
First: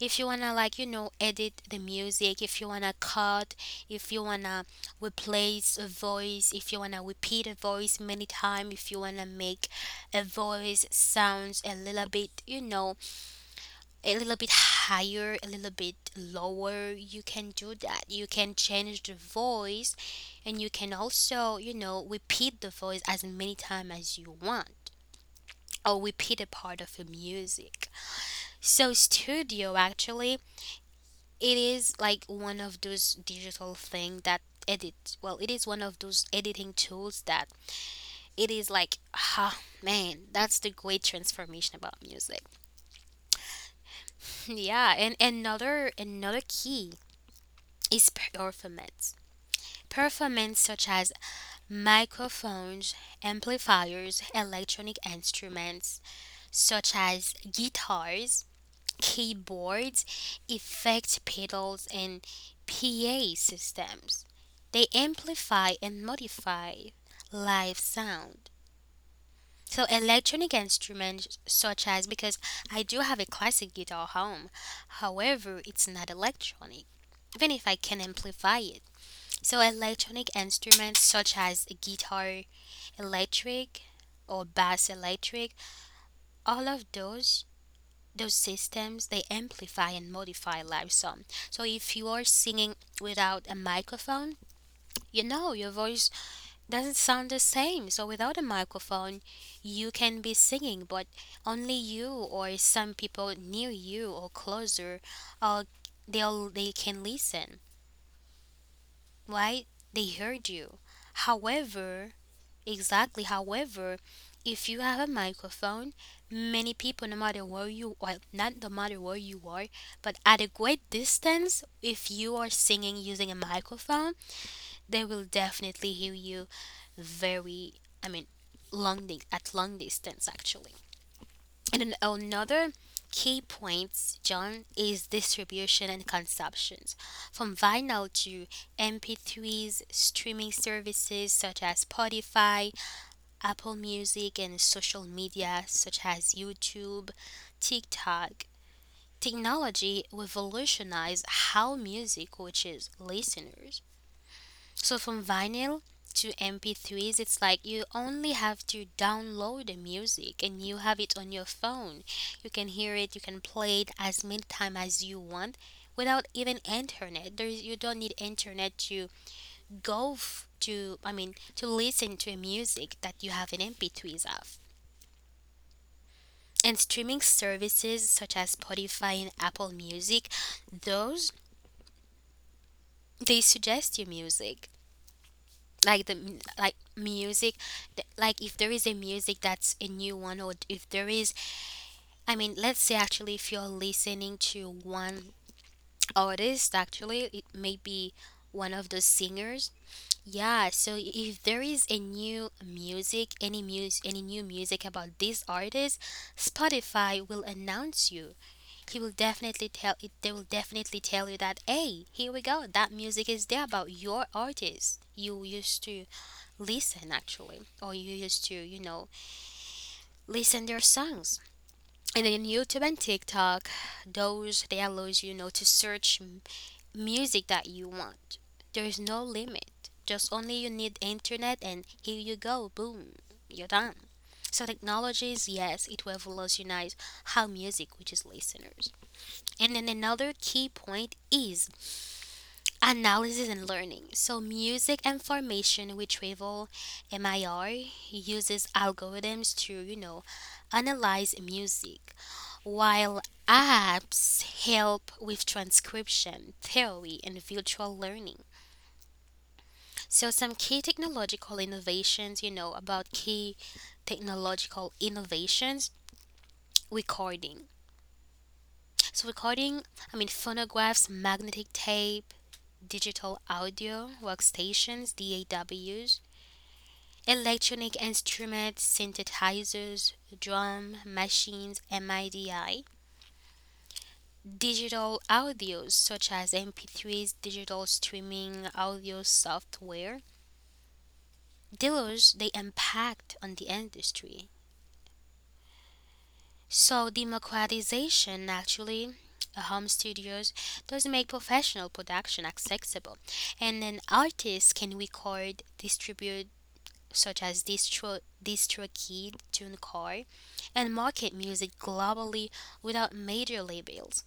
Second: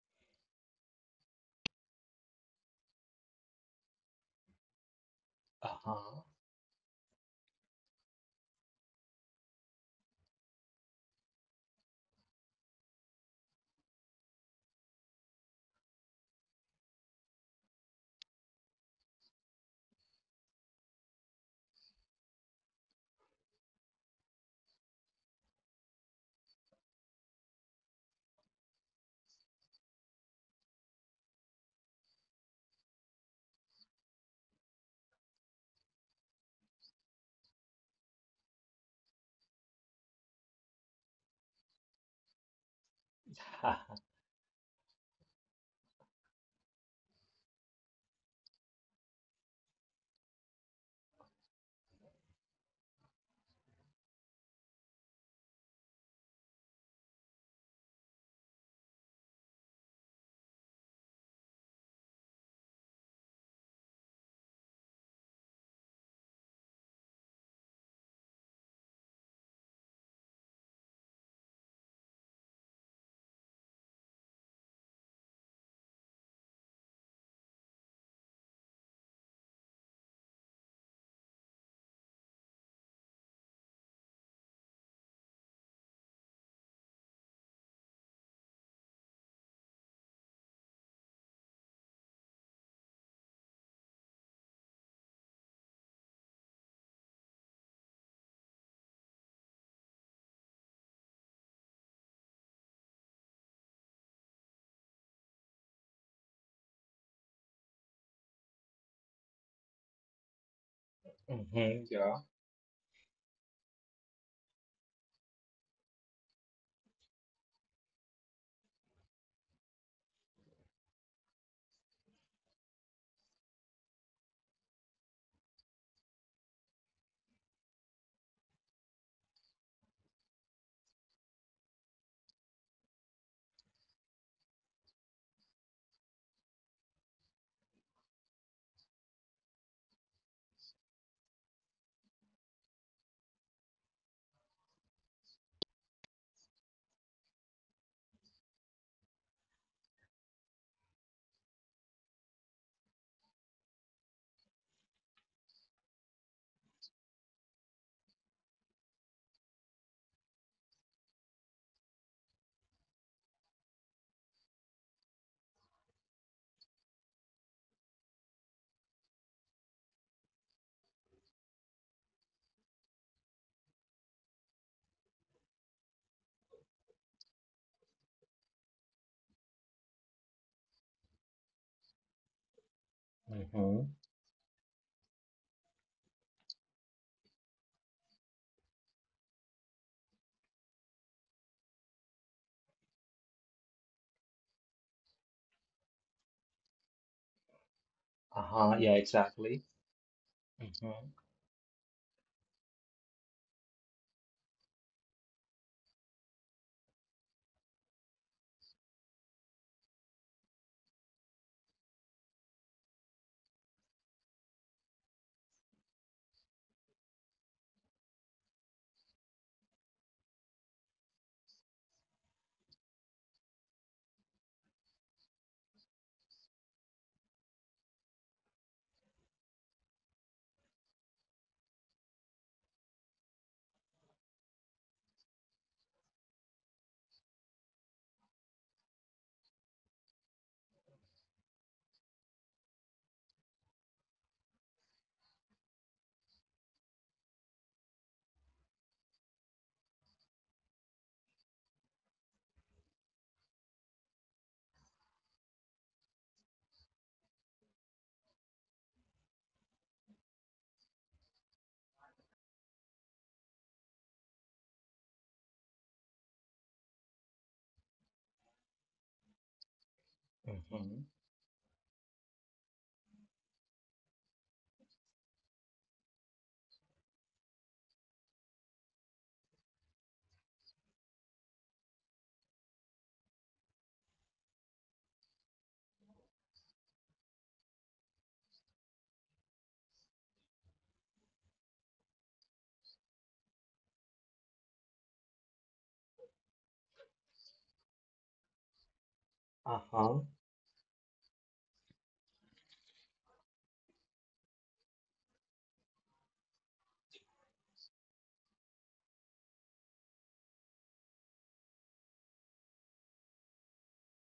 Speaker 1: If you wanna, like, edit the music, if you wanna cut, if you wanna replace a
Speaker 2: Uh-huh.
Speaker 1: voice, if you wanna repeat a voice many times, if you wanna make a voice sounds a little bit, a little bit higher, a little bit lower, you can do that, you can change the voice, and you can also, repeat the voice as many times as you want, or repeat a part of the music. So studio actually, it is like one of those digital thing that edit, well, it is one of those editing tools that it is like, ah man, that's the great transformation about music.
Speaker 2: [laughs]
Speaker 1: [laughs] Yeah, and another key is performance. Performance such as microphones, amplifiers, electronic instruments such as guitars, keyboards, effect pedals, and PA systems. They amplify and modify live sound. So electronic instruments such as, because I do have a classic guitar home. However, it's not electronic, even if I can amplify it. So electronic instruments such as guitar electric or bass electric, all of those systems, they amplify and modify live sound. So if you are singing without a microphone, your voice doesn't sound the same. So without a microphone, you can be singing, but only you or some people near you or closer, uh, they'll, they can listen, right? They heard you.
Speaker 2: Mm-hmm.
Speaker 1: However,
Speaker 2: Yeah.
Speaker 1: exactly. However, if you have a microphone, many people, no matter where you are, not no matter where you are, but at a great distance, if you are singing using a microphone, they will definitely hear you very, I mean, at long distance actually. And then another key points, John, is distribution and consumptions. From vinyl to MP3s, streaming services such as Spotify, Apple Music, and social media such as YouTube, TikTok. Technology revolutionized how music reaches listeners. So from vinyl to MP3s, it's like you only have to download the music and you have it on your phone. You can hear it, you can play it as many times as you want without even internet. You don't need internet to I mean, to listen to a music that you have an MP3s of. And streaming services such as Spotify and Apple Music, those, they
Speaker 2: Mm-hmm.
Speaker 1: suggest you music. Like like music, like if there is a music that's a new one, or if there is, I mean, let's say actually if you're listening to one artist, actually it may be
Speaker 2: Uh-huh.
Speaker 1: one of
Speaker 2: Yeah,
Speaker 1: those
Speaker 2: exactly.
Speaker 1: singers. Yeah, so
Speaker 2: Mm-hmm.
Speaker 1: if there is a new music, any new music about this artist, Spotify will announce you, he will definitely tell it they will definitely tell you that hey, here we go, that music is there about your artist you used to listen actually, or you used to, listen their songs. And then YouTube and TikTok, those, they allows you, you know to music that you want. There is no limit, just only you need internet and here you go, boom, you're done. So technologies, yes, it revolutionize how music reaches listeners. And then another key point is analysis and learning. So music information retrieval, MIR, uses algorithms to, analyze music, while apps help with transcription, theory, and virtual learning. So some key technological innovations, about key technological innovations, recording. So recording, I mean
Speaker 2: Mm-hmm.
Speaker 1: phonographs, magnetic tape, digital audio, workstations, DAWs, electronic instruments, synthesizers, drum machines, MIDI, digital audios such as MP3s, digital streaming audio software. Those, they impact on the industry. So democratization actually, home
Speaker 2: Uh-huh.
Speaker 1: studios does make professional production accessible, and an artist can record, distribute, such as DistroKid, TuneCore, and market music globally without major labels.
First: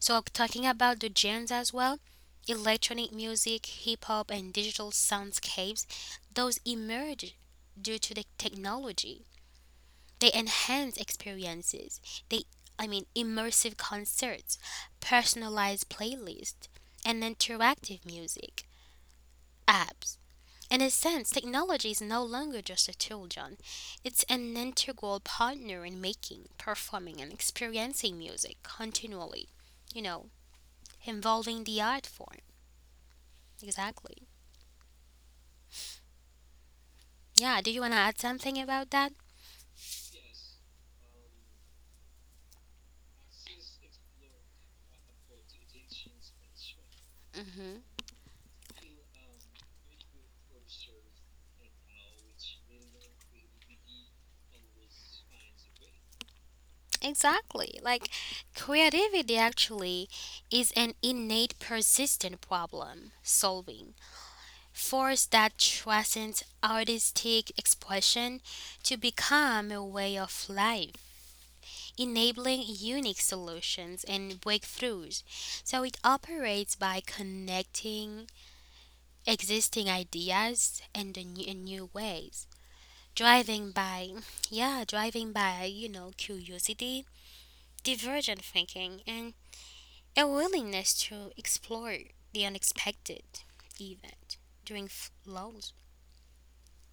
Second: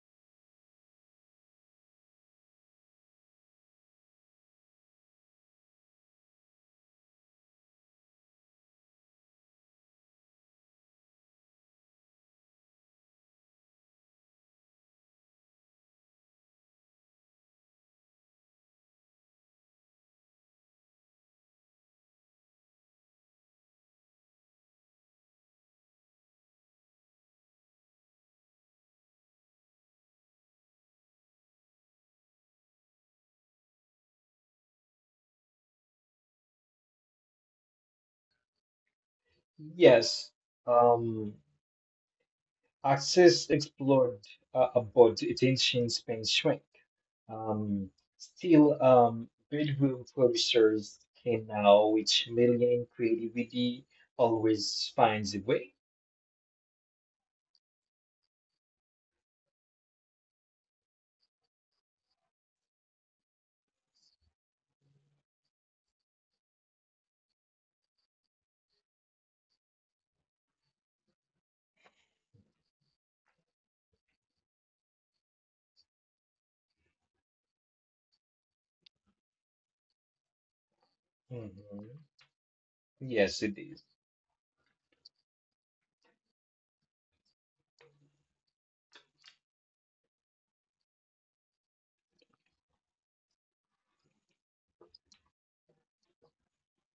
Speaker 1: So talking about the genres as well, electronic music, hip hop, and digital soundscapes, those emerge due to the technology. They enhance experiences. They, I mean, immersive concerts, personalized playlists, and interactive music apps. In a sense, technology is no longer just a tool, John. It's an integral partner in making, performing, and experiencing music continually, you know, involving the art form. Exactly. Yeah, do you want to add something about that?
Speaker 2: Yes. Um, Axis explored about its ancient Spain shrink. Um, still, bedroom producers can now, which million creativity always finds a way.
Speaker 1: Exactly. Like, creativity actually is an innate, persistent problem solving force that transcends artistic expression to become a way of life, enabling unique solutions and breakthroughs. So it operates by connecting existing ideas and the new, in
Speaker 2: Mm-hmm.
Speaker 1: new ways.
Speaker 2: Yes, it
Speaker 1: Driving
Speaker 2: is.
Speaker 1: by, yeah, driving by, curiosity, divergent thinking, and a willingness to explore the unexpected, even during lulls.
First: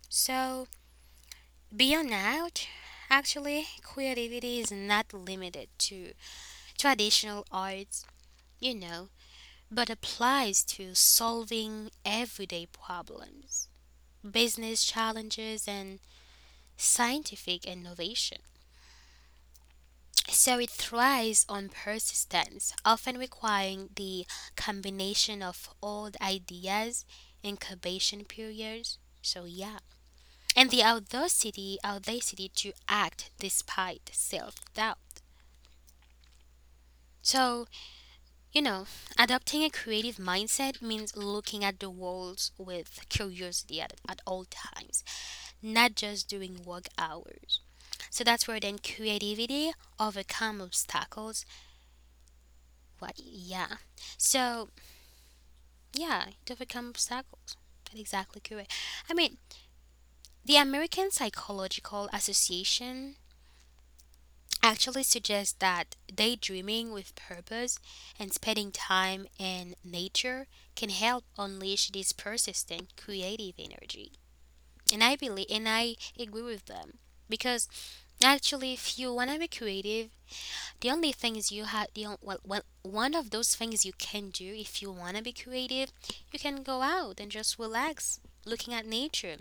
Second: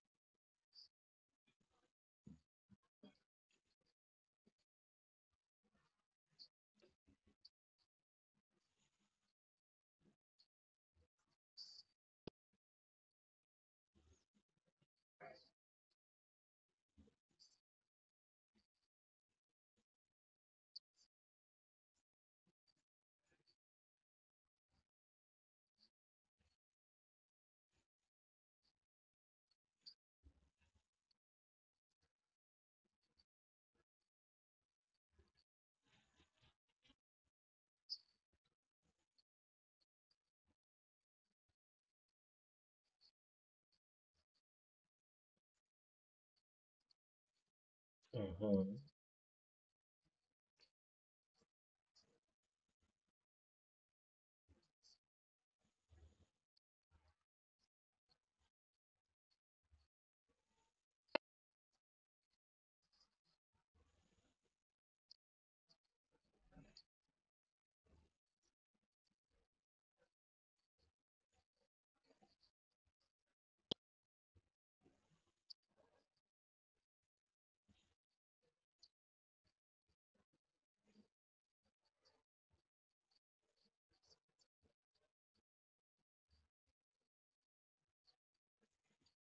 Speaker 1: So, beyond out, actually, creativity is not limited to traditional arts, you know, but applies to solving everyday problems, business challenges, and scientific innovation. So it thrives on persistence, often requiring the combination of old ideas, incubation periods. So yeah, and the audacity, audacity to act despite self-doubt. So, you know, adopting a creative mindset means looking at the world with curiosity at all times, not just during work hours. So that's where
Speaker 2: Mhm,
Speaker 1: then creativity overcome obstacles. What, yeah. So, yeah, to overcome obstacles. That's exactly correct. I mean, the American Psychological Association actually suggests that daydreaming with purpose and spending time in nature can help unleash this persistent creative energy. And I believe and I agree with them, because actually if you want to be creative, The only thing is you have the on- well, well, one of those things you can do if you want to be creative, you can go out and just relax looking at nature,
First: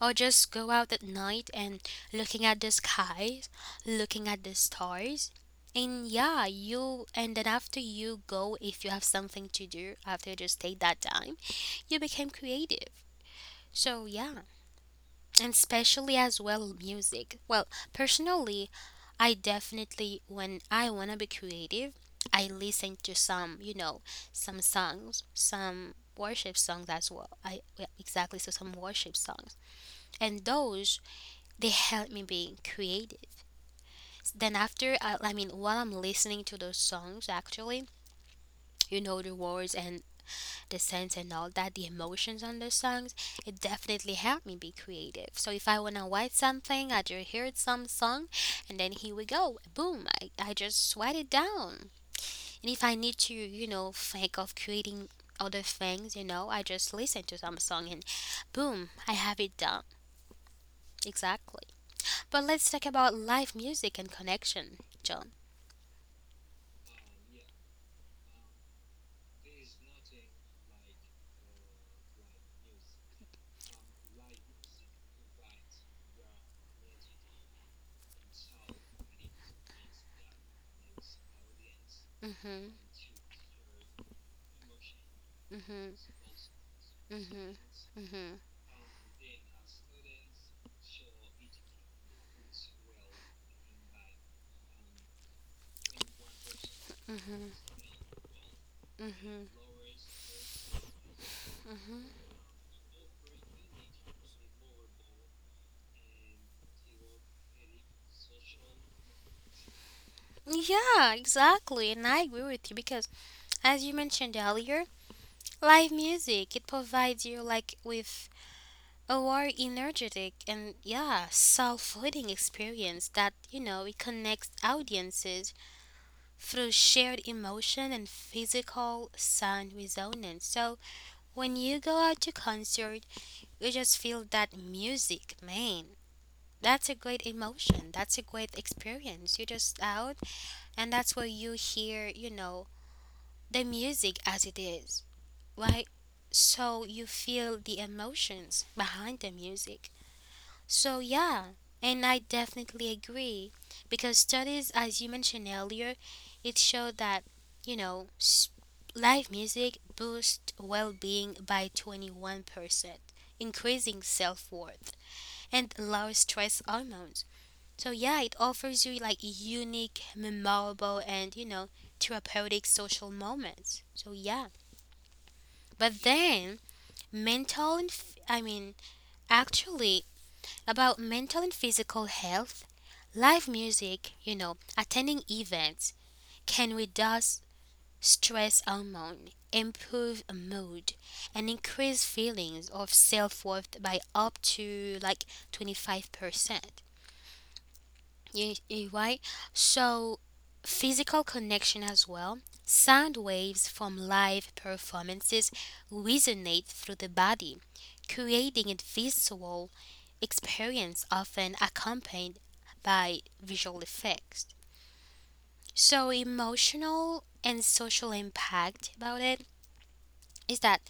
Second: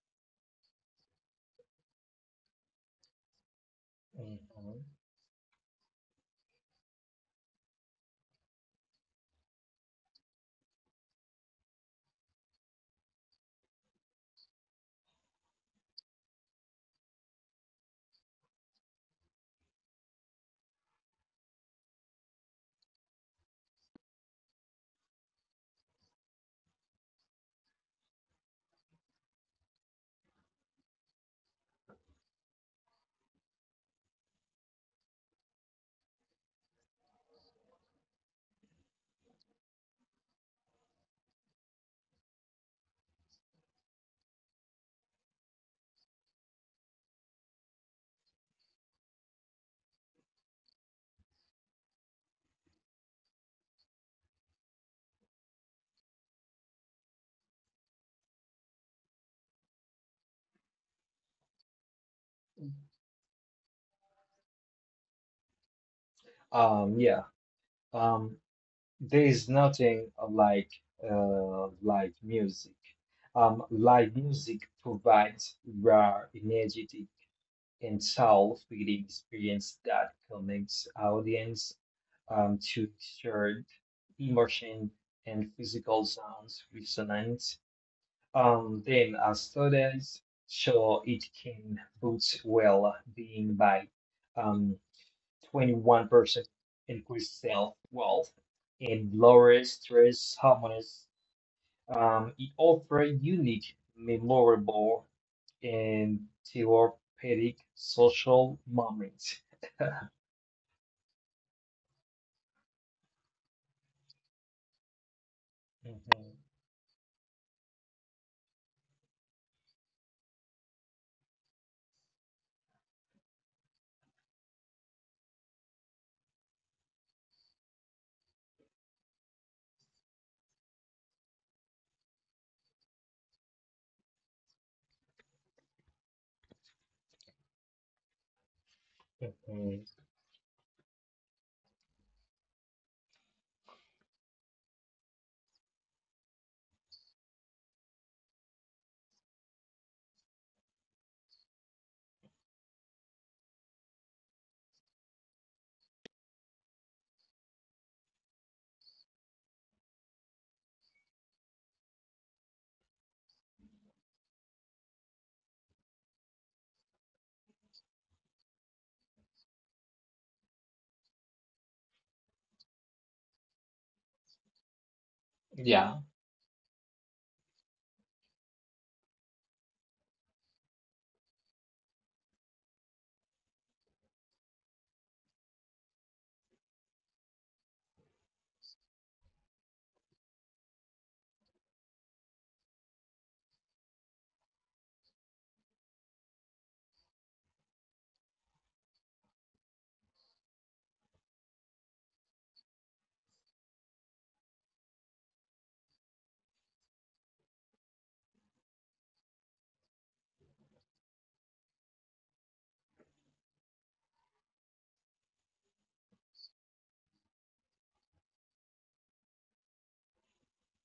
Speaker 1: or just go out at night and looking at the skies, looking at the
Speaker 2: mhm.
Speaker 1: stars. And yeah, you, and then after you go, if you have something to do, after you just take that time, you became creative. So yeah, and especially as well music. Well, personally, I definitely, when I want to be creative, I listen to some, some songs, some worship songs as well. I, yeah, exactly, so some worship songs. And those, they help me being creative. Then after I mean while I'm listening to those songs actually, the words and the sense and all that, the emotions on the songs, it definitely helped me be creative. So if I wanna write something, I just heard some song, and then here we go, boom! I just write it down. And if I need to, think of creating other things, I just listen to some song and boom, I have it done. Exactly. But let's talk about live music and connection, John.
Speaker 2: Yeah. Um, there is nothing like live music. Live music provides raw, energetic, and soul-feeding experience that connects audience
Speaker 1: Mhm.
Speaker 2: to shared emotion and physical
Speaker 1: Mhm.
Speaker 2: sounds
Speaker 1: Mhm.
Speaker 2: resonance.
Speaker 1: Mhm.
Speaker 2: Then, as studies show, it can boost well-being by um, 21% increased
Speaker 1: Mhm.
Speaker 2: self-wealth and
Speaker 1: Mhm.
Speaker 2: lower stress hormones.
Speaker 1: Mhm.
Speaker 2: It offers unique, memorable, and therapeutic social moments.
Speaker 1: Yeah, exactly. And I agree with you because, as you mentioned earlier, live
Speaker 2: Mhm,
Speaker 1: music, it provides you like with a more energetic and, yeah, soul-footing experience that, it connects audiences through shared emotion and physical sound resonance. So when you go out to concert, you just feel that music, man. That's a great emotion. That's a great experience. You're just
Speaker 2: mhm.
Speaker 1: out, and that's where you hear, the music as it is, right? So you feel the emotions behind the music. So, yeah, and I definitely agree because studies, as you mentioned earlier, it showed that, you know, s- live music boosts well being by 21%, increasing self worth and lower stress hormones. So, yeah, it offers you like unique, memorable, and, therapeutic social moments. So, yeah. But
Speaker 2: Yeah,
Speaker 1: then, I mean, actually, about mental and physical health, live music, attending events can reduce stress hormone, improve mood, and increase feelings of self worth by up to like 25%. You, you right? So, physical connection as well. Sound waves from live performances resonate through the body, creating a visual experience often accompanied by visual effects. So, emotional and social impact about it is that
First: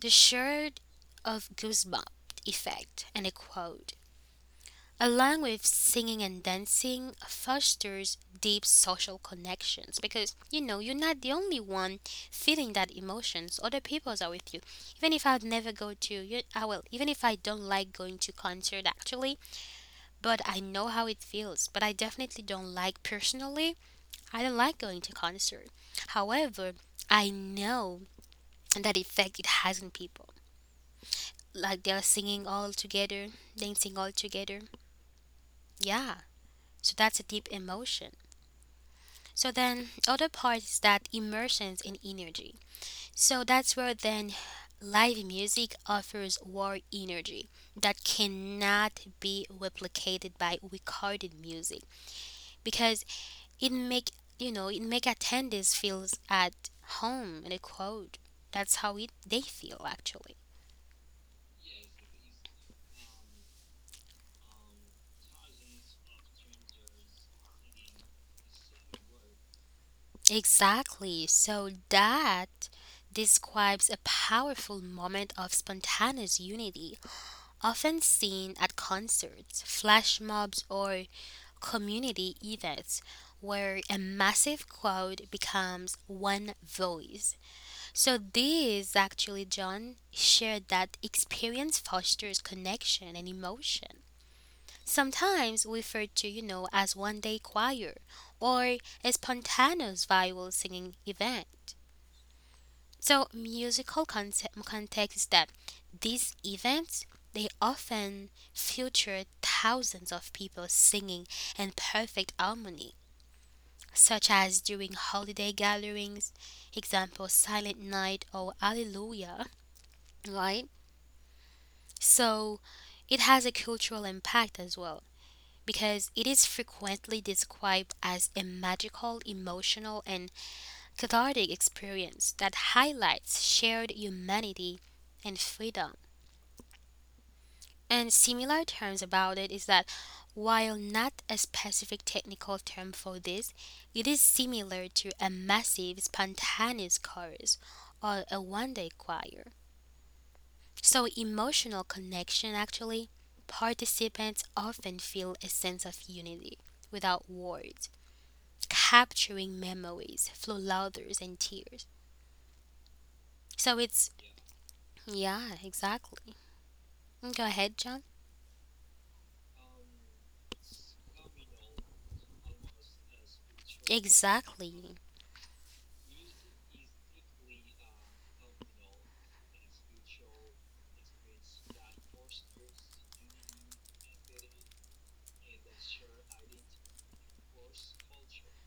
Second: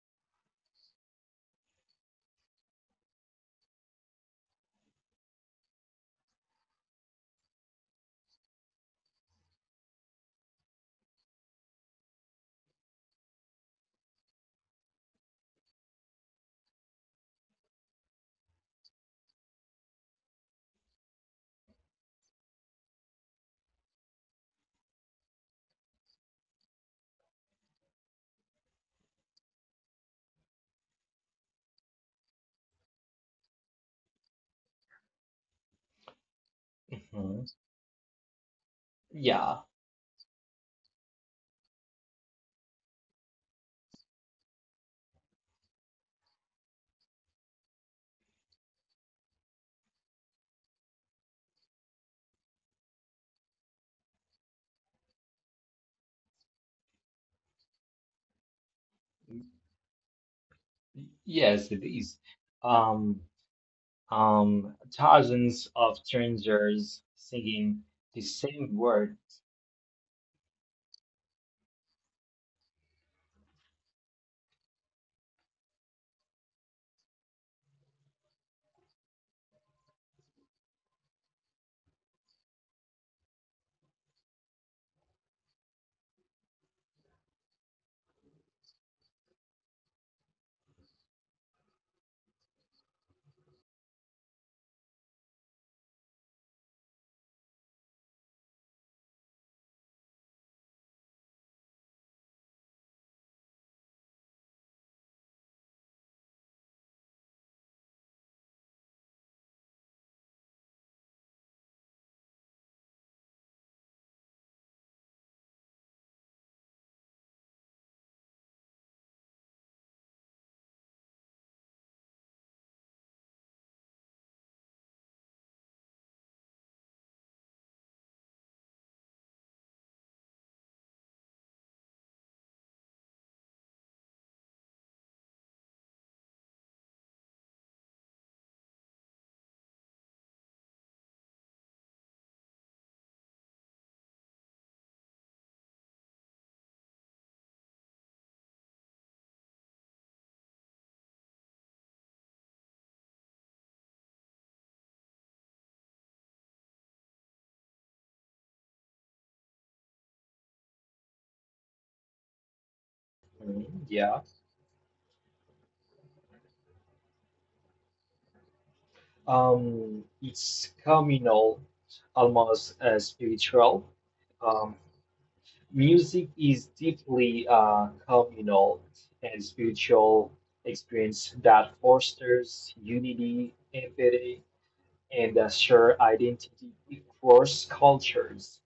Speaker 1: the shared of goosebump effect and a quote, along with singing and dancing, fosters deep social connections, because you're not the only one feeling that emotions. Other people are with you. Even if I'd never go to you, I will, even if I don't like going to concert actually, but I know how it feels. But I definitely don't like personally. I don't like going to concert. However, I know that effect it has on people. Like they are singing all together, dancing all together. Yeah. So that's a deep
Speaker 2: mhm.
Speaker 1: emotion. So
Speaker 2: Yeah,
Speaker 1: then, other part is that immersions in energy. So that's where then live music offers war energy that cannot be replicated by recorded music, because it make, it make attendees feels at home in a crowd. That's how it they feel actually.
Speaker 2: yes, it is. Um, Thousands of strangers singing the same word.
Speaker 1: Exactly. So that describes a powerful moment of spontaneous unity often seen at concerts, flash mobs, or community events where a massive crowd becomes one voice. So, this actually, John shared that experience fosters connection and emotion. Sometimes referred to, as one day choir or a spontaneous viral singing event. So musical context is that these events they often feature thousands of people singing in perfect harmony, such as during holiday gatherings, example Silent Night or Alleluia, right? So it has a cultural impact as well because it is frequently described as a magical, emotional, and cathartic experience that highlights shared humanity and freedom. And similar terms about it is that while not a specific technical term for this, it is similar to a massive spontaneous chorus or a one day choir. So, emotional connection actually, participants often feel a sense of unity without words, capturing memories flow, louders, and tears. So,
Speaker 2: Mhm.
Speaker 1: it's
Speaker 2: Yeah.
Speaker 1: yeah, exactly. Go ahead, John.
Speaker 2: It's communal, almost spiritual.
Speaker 1: Exactly.
Speaker 2: Um, Music is deeply communal and spiritual experience that fosters unity, empathy, and a shared identity across cultures.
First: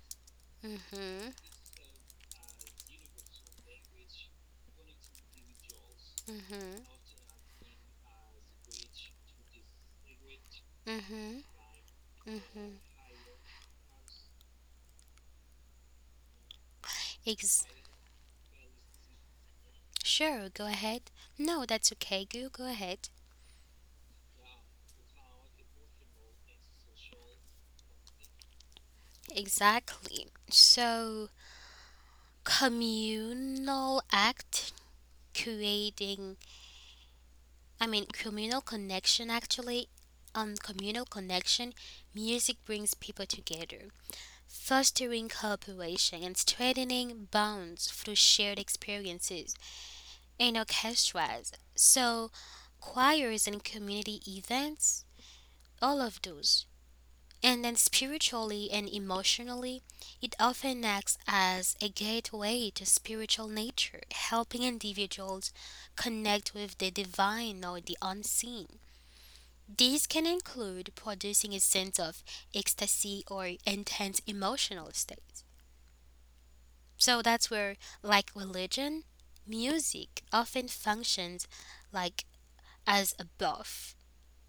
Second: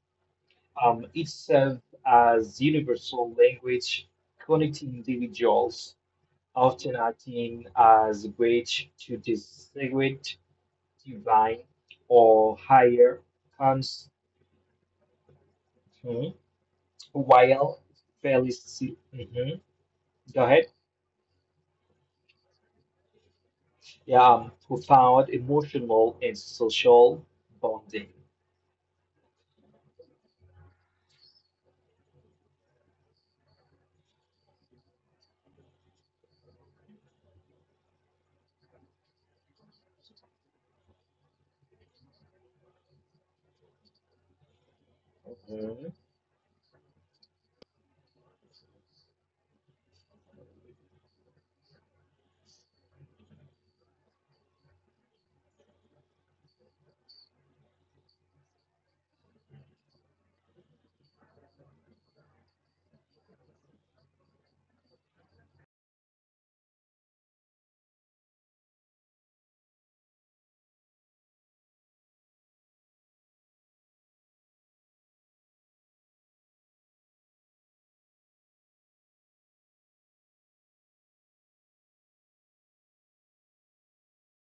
Speaker 2: It
Speaker 1: Mhm.
Speaker 2: serves as universal language connecting individuals,
Speaker 1: Mhm.
Speaker 2: often acting as a bridge to distinguish
Speaker 1: Mhm.
Speaker 2: divine or
Speaker 1: Mhm.
Speaker 2: higher cons. Mhm.
Speaker 1: Ex-
Speaker 2: While Felici, mhm, go
Speaker 1: sure,
Speaker 2: ahead.
Speaker 1: go ahead. No, that's okay. Go ahead.
Speaker 2: Yeah, who found emotional and social bonding.
Speaker 1: Exactly. So, communal act creating, I mean, communal connection actually. Communal connection, music brings people together. Fostering
Speaker 2: Mhm,
Speaker 1: cooperation and strengthening bonds through shared experiences in orchestras. So, choirs and community events, all of those. And then, spiritually and emotionally, it often acts as a gateway to spiritual nature, helping individuals connect with the divine or the unseen. These can include producing a sense of ecstasy or intense emotional states. So that's where, like religion, music often functions like as a buff,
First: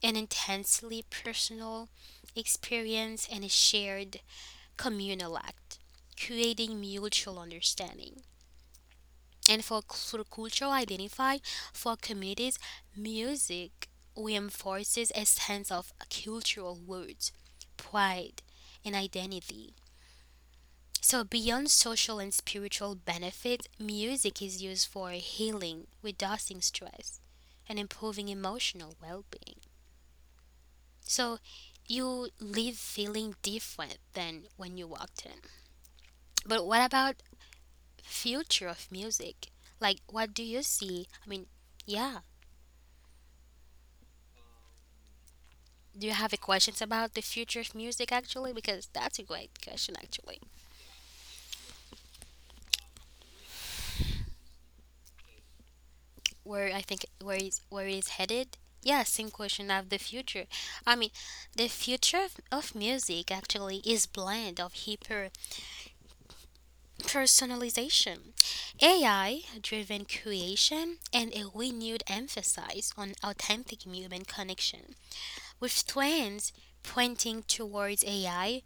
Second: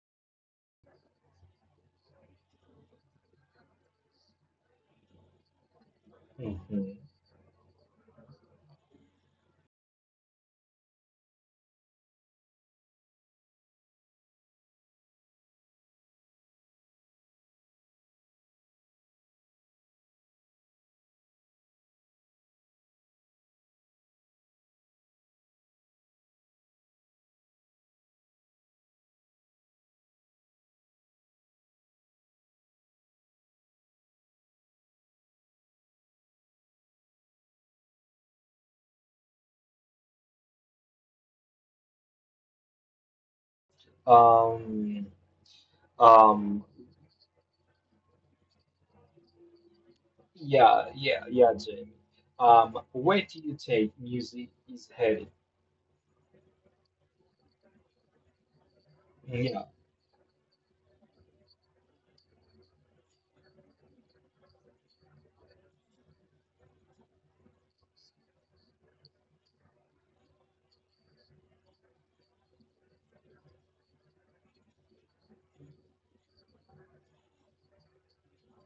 Speaker 1: an intensely personal experience and a shared communal act, creating
Speaker 2: mhm.
Speaker 1: mutual understanding. And for, cultural identify, for communities, music reinforces a sense of cultural roots, pride, and identity. So, beyond social and spiritual benefits, music is used for healing, reducing stress, and improving emotional well being. So, you leave feeling different than when you walked in. But what about future of music? Like, what do you see? I mean, yeah.
Speaker 2: um
Speaker 1: Do you have a
Speaker 2: um
Speaker 1: questions about the future of music actually? Because that's a great question actually.
Speaker 2: yeah Jamie, where do you take music is headed?
Speaker 1: Where I think where is headed? Yeah, same
Speaker 2: Mm-hmm. Yeah.
Speaker 1: question of the future. I mean, the future of music actually is blend of hyper personalization, AI driven creation, and a renewed emphasis on authentic human connection. With trends pointing towards AI,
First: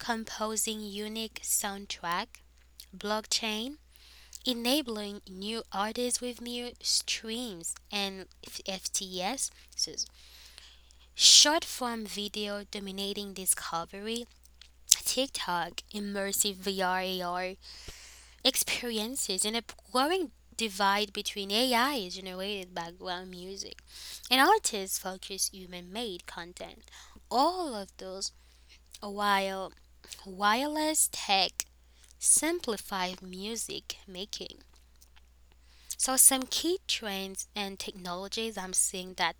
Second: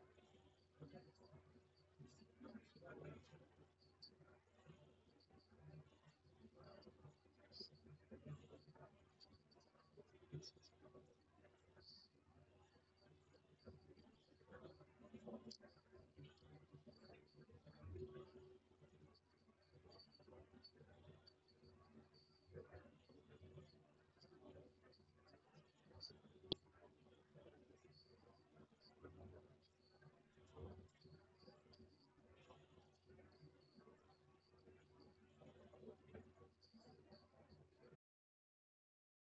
Speaker 1: composing unique soundtrack, blockchain enabling new artists with new streams and FTS, so short form video dominating discovery, TikTok, immersive VR experiences, and a growing divide between AI generated background music and artists focused human made content. All of those while wireless tech simplifies music making. So some key trends and technologies I'm seeing that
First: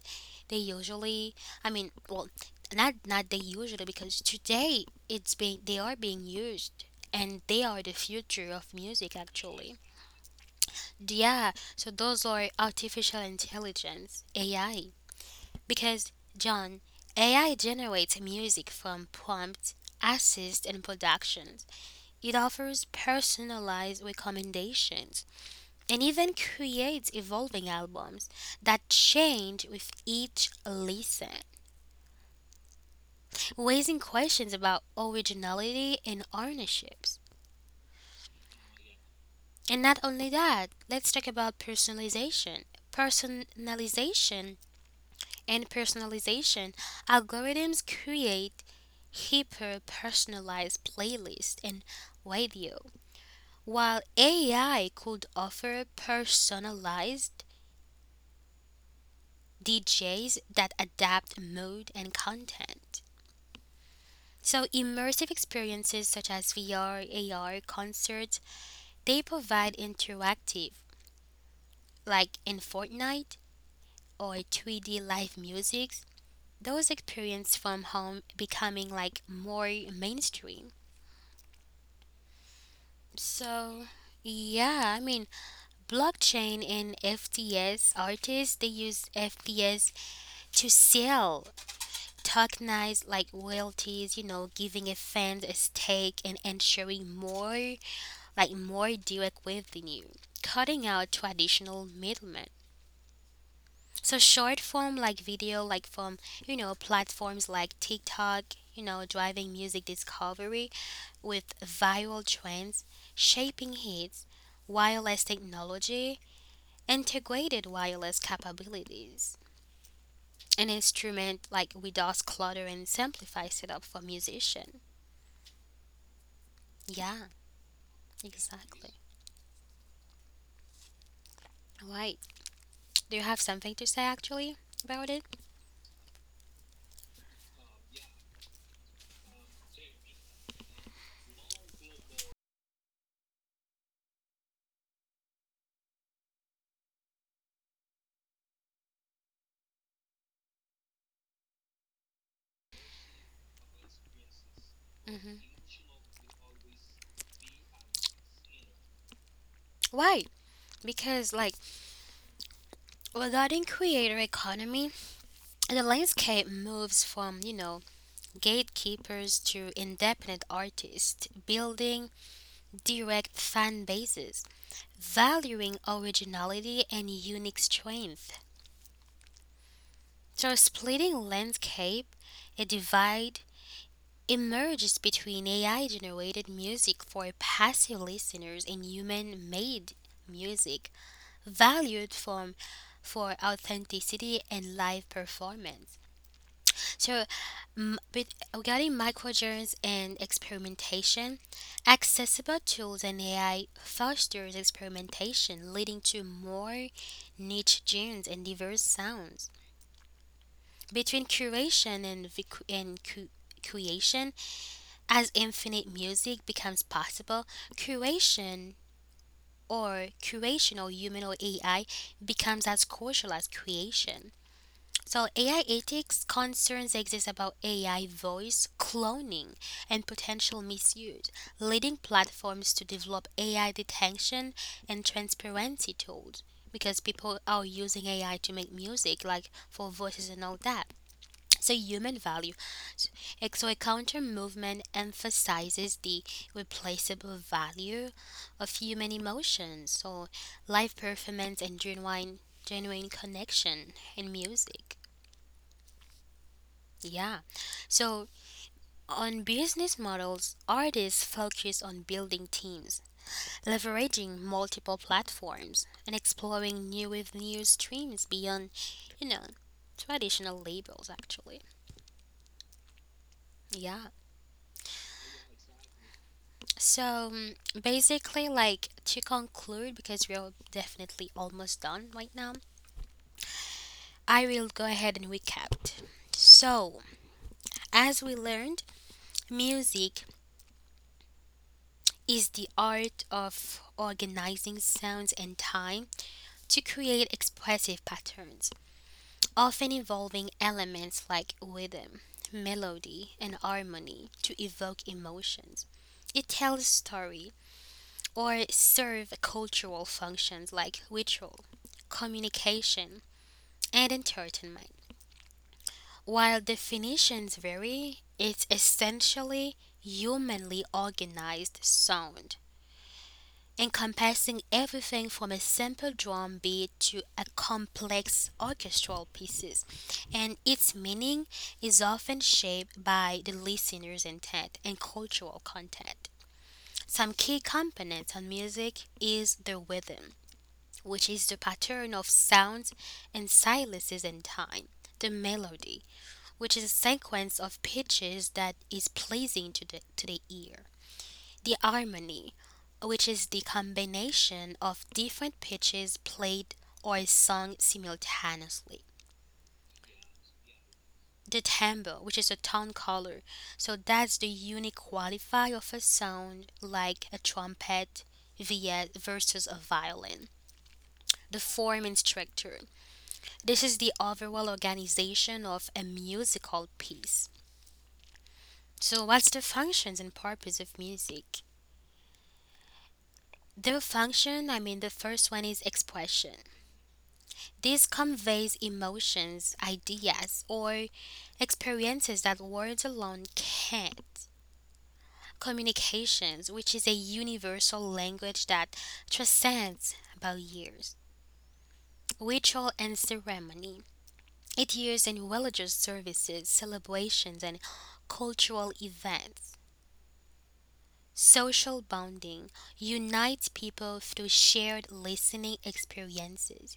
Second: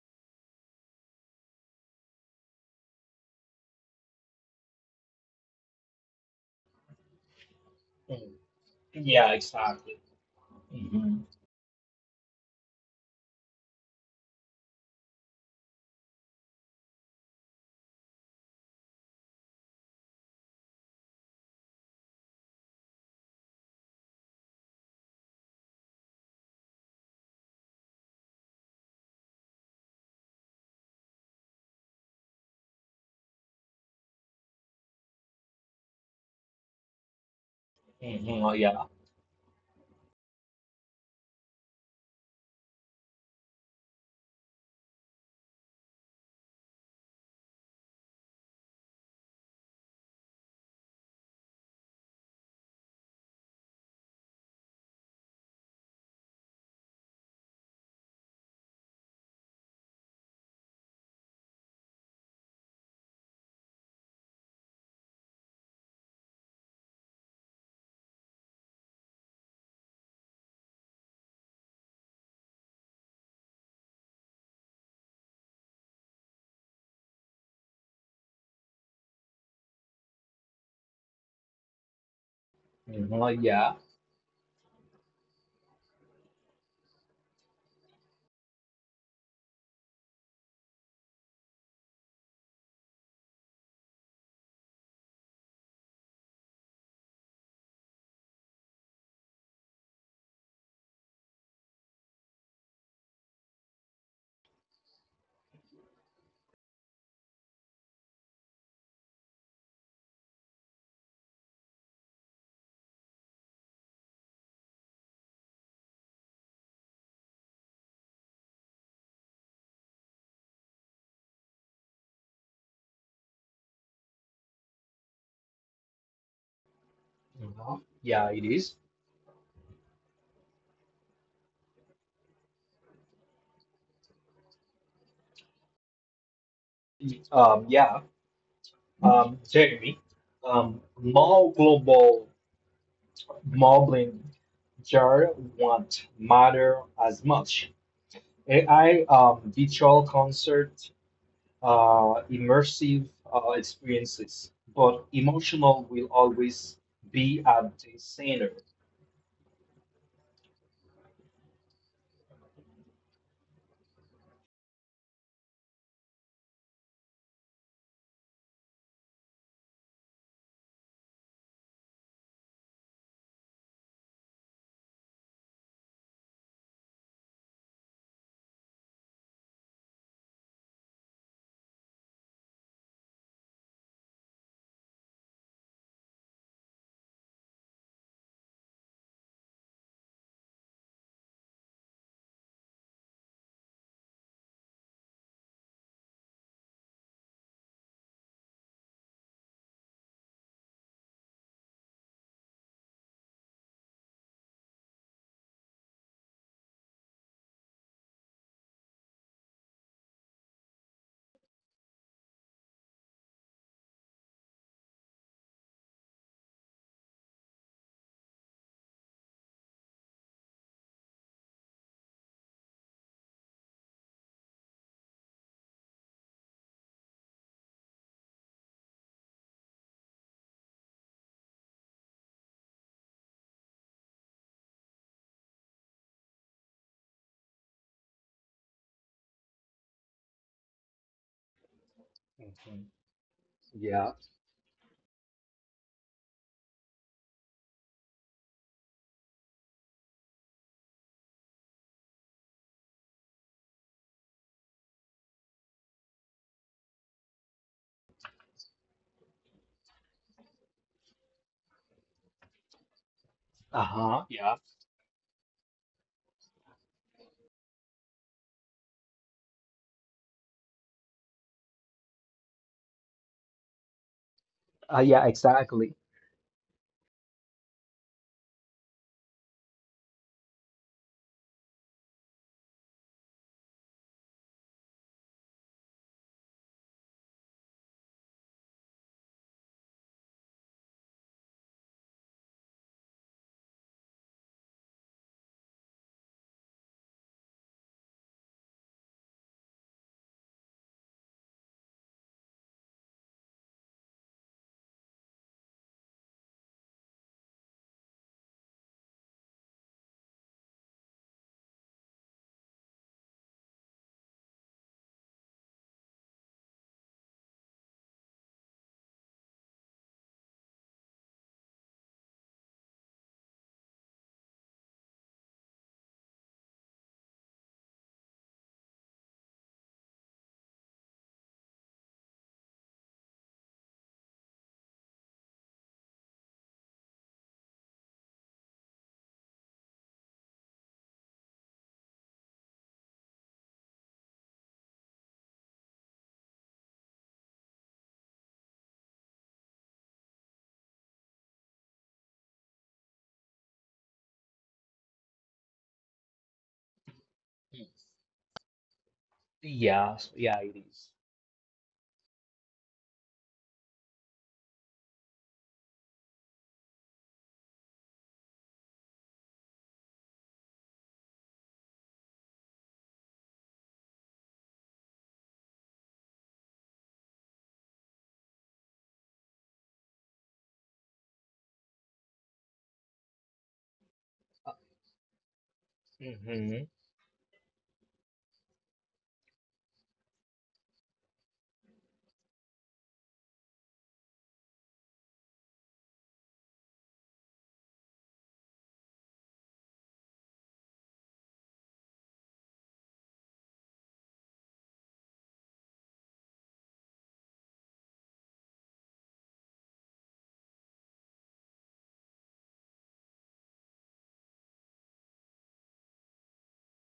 Speaker 1: they usually, I mean, well, not they usually because today it's being they are being used and they are the
Speaker 2: Mm,
Speaker 1: future of music
Speaker 2: yeah,
Speaker 1: actually.
Speaker 2: exactly. Hmm.
Speaker 1: Yeah, so those are artificial intelligence, AI, because John, AI generates music from prompts, assist and productions. It offers personalized recommendations and even creates evolving albums that change with each listen, raising questions about originality and ownerships.
Speaker 2: Hmm. Yeah.
Speaker 1: And not only that, let's talk about personalization. Personalization and personalization algorithms create hyper personalized playlists and radio, while AI could offer personalized DJs that adapt mode and content. So, immersive experiences such as VR, AR, concerts, they provide interactive, like in Fortnite or 3D live music, those experiences from home becoming like more mainstream.
Speaker 2: Hmm. Yeah.
Speaker 1: So, yeah, I mean, blockchain and FTS artists, they use FTS to sell tokenized like royalties, you know, giving a fan a stake and ensuring more, like more direct revenue, cutting out traditional middlemen. So short form like video, like from, you know, platforms like TikTok, you know, driving music discovery with viral trends, shaping hits, wireless technology, integrated wireless capabilities. An instrument like with DOS clutter and simplify setup for musician. Yeah,
Speaker 2: Hmm. Yeah, it is.
Speaker 1: exactly. Right. Do you have something to say actually about it?
Speaker 2: Yeah. Jeremy, more global modeling jar won't matter as much. AI, virtual concert, immersive experiences, but
Speaker 1: Hmm.
Speaker 2: emotional will always be at the center.
Speaker 1: Why? Because, like, regarding creator economy, the landscape moves from, you know, gatekeepers to independent artists, building direct fan bases, valuing originality and unique strength. So, splitting landscape, a divide emerges between AI generated music for passive listeners and human made music valued from for authenticity and live performance. So, but regarding microgenres and experimentation, accessible tools and AI fosters experimentation, leading to more niche genres and diverse sounds. Between curation and, creation, as infinite music becomes possible, curation or curational human or AI becomes as crucial as creation. So, AI ethics concerns exist about AI voice cloning and potential misuse, leading platforms to develop AI detection and transparency tools because people are using AI to make music, like for voices and all that. So human value.
Speaker 2: Mhm.
Speaker 1: S- So a
Speaker 2: Yeah.
Speaker 1: counter movement emphasizes the replaceable value of human emotions. So live performance and genuine connection in music. Yeah. So on business models, artists focus on building teams,
Speaker 2: Uh-huh,
Speaker 1: leveraging
Speaker 2: yeah.
Speaker 1: multiple platforms, and exploring new with new streams beyond, you know, traditional labels actually. Yeah.
Speaker 2: Yeah, exactly.
Speaker 1: So mm, basically, like to conclude, because we're definitely almost done right now, I will go ahead and recap. So, as we learned, music is the art of organizing sounds and time to create expressive patterns, often involving elements like rhythm, melody, and harmony to evoke emotions. It tells story, or serve cultural functions like ritual, communication, and entertainment. While definitions vary, it's essentially humanly organized sound, encompassing everything from a simple drum beat to a complex orchestral pieces, and its meaning is often shaped by the listener's intent and cultural content. Some key components on music is the rhythm, which is the pattern of sounds and silences in time. The melody, which is a sequence of pitches that is pleasing to the ear. The harmony, which is the combination of different pitches played or
Speaker 2: Mm.
Speaker 1: sung simultaneously.
Speaker 2: Yeah, yeah, it is.
Speaker 1: The timbre, which is a tone color, so that's the unique qualifier of a sound like a trumpet via versus a violin. The form and structure, this is the overall organization of a musical piece. So, what's the functions and purpose of music? The function, I mean, the first one is expression.
Speaker 2: Mm-hmm.
Speaker 1: This conveys emotions, ideas, or experiences that words alone can't. Communications, which is a universal language that transcends barriers. Ritual and ceremony. It used in religious services, celebrations, and cultural events. Social bonding unites people through shared listening experiences.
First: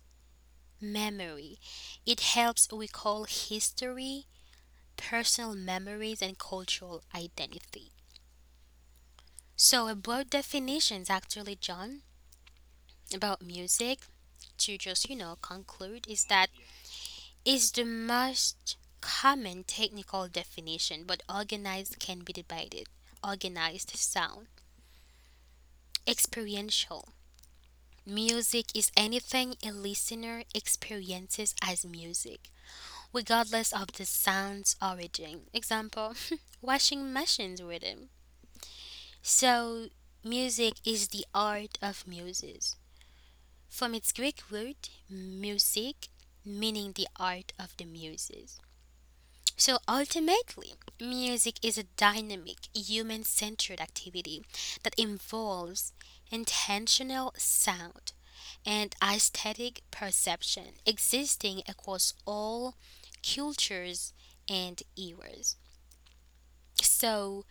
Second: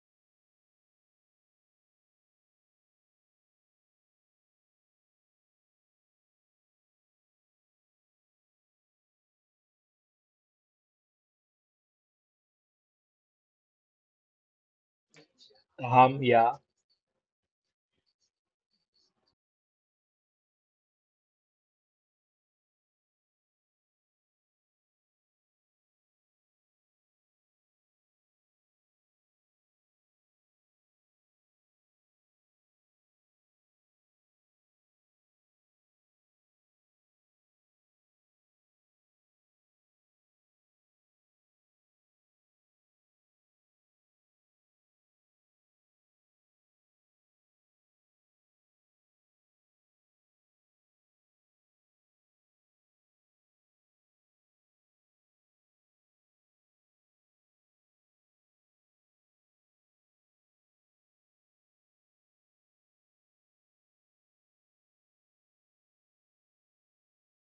Speaker 1: Memory, it helps recall history, personal memories, and cultural identity. So, a broad definitions actually, John, about music to just you know conclude is that
Speaker 2: Yeah.
Speaker 1: is the most common technical definition, but organized can be divided. Organized sound, experiential, music is anything a listener experiences as music, regardless of the sound's origin. Example, [laughs] washing machines rhythm. So, music is the art of muses. From its Greek root, music, meaning the art of the muses. So ultimately, music is a dynamic, human centered activity that involves intentional sound, and aesthetic perception existing across all cultures and eras. So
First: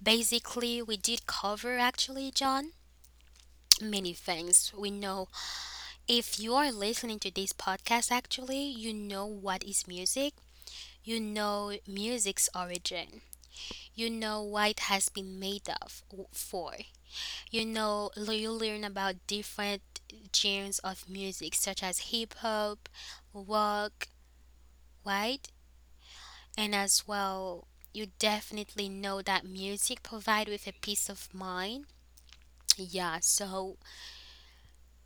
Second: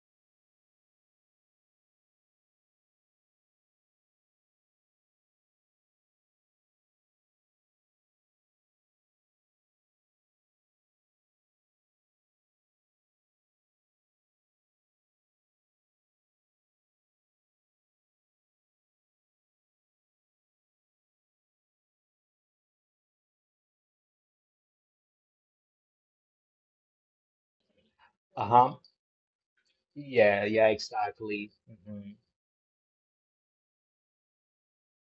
Speaker 1: basically, we did cover actually, John, many things. We know if you are listening to this podcast, actually, you know what is music, you know music's origin, you know what it has been made of for, you know, you learn about different genres of music such as hip hop, rock, right? And as well, you
Speaker 2: Uh-huh.
Speaker 1: definitely know that music
Speaker 2: Yeah,
Speaker 1: provide with
Speaker 2: yeah,
Speaker 1: a peace of
Speaker 2: exactly.
Speaker 1: mind.
Speaker 2: Mm-hmm.
Speaker 1: Yeah, so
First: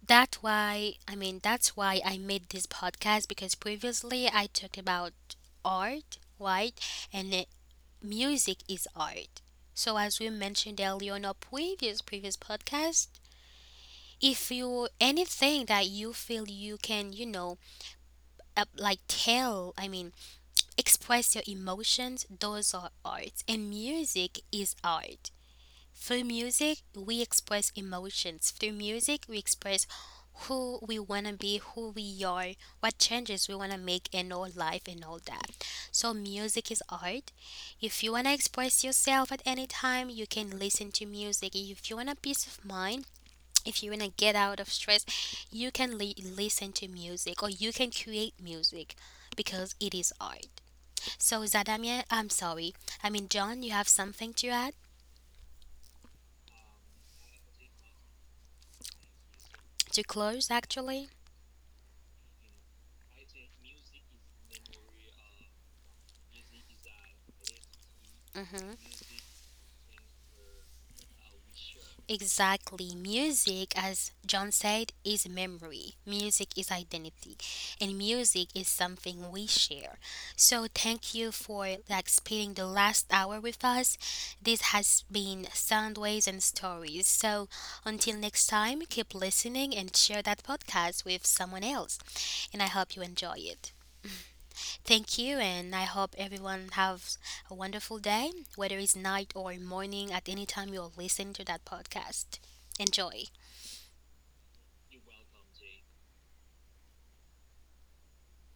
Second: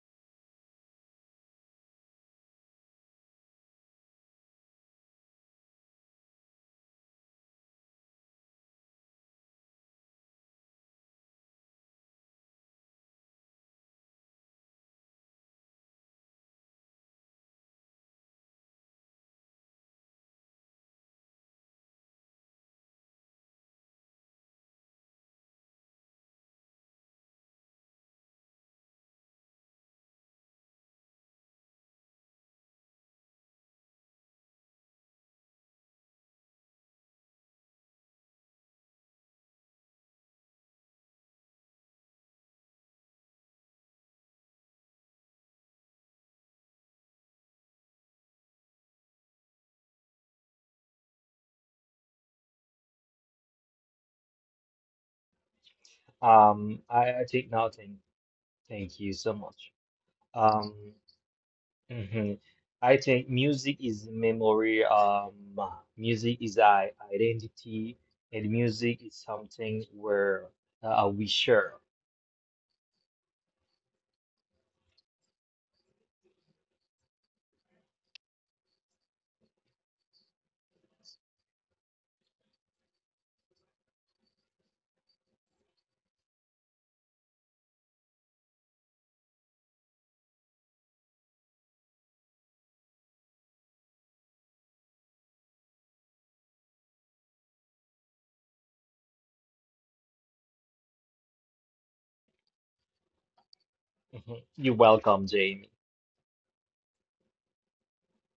Speaker 1: that's why that's why I made this podcast because previously I talked about art, right? And it, music is art. So as we mentioned earlier on our previous podcast, if you anything that you feel you can, you know, up, like tell, I mean, express your emotions, those are art. And music is art. Through music, we express emotions. Through music, we express who we want to be, who we are, what changes we want to make in our life, and all that. So, music is art. If you want to express yourself at any time, you can listen to music. If you want a peace of mind, if you want to get out of stress, you can listen to music or you can create music because it is art. So, Zadamia, I'm sorry. I mean, John, you have something to add?
Speaker 2: I think nothing. Thank you so much.
Speaker 1: To close,
Speaker 2: Um,
Speaker 1: actually?
Speaker 2: mhm. I think music is memory. Music is our identity, and
Speaker 1: Hmm.
Speaker 2: music is something where we share.
Speaker 1: Exactly. Music, as John said, is memory. Music is identity. And music is something we share. So, thank you for like spending the last hour with us. This has been Soundways and Stories. So, until next time, keep listening and share that podcast with someone else. And I hope you enjoy it. Thank you, and I hope everyone have a wonderful day, whether it's night or morning, at any time you're listening to that podcast. Enjoy.
Speaker 2: Mhm. You're welcome, Jamie.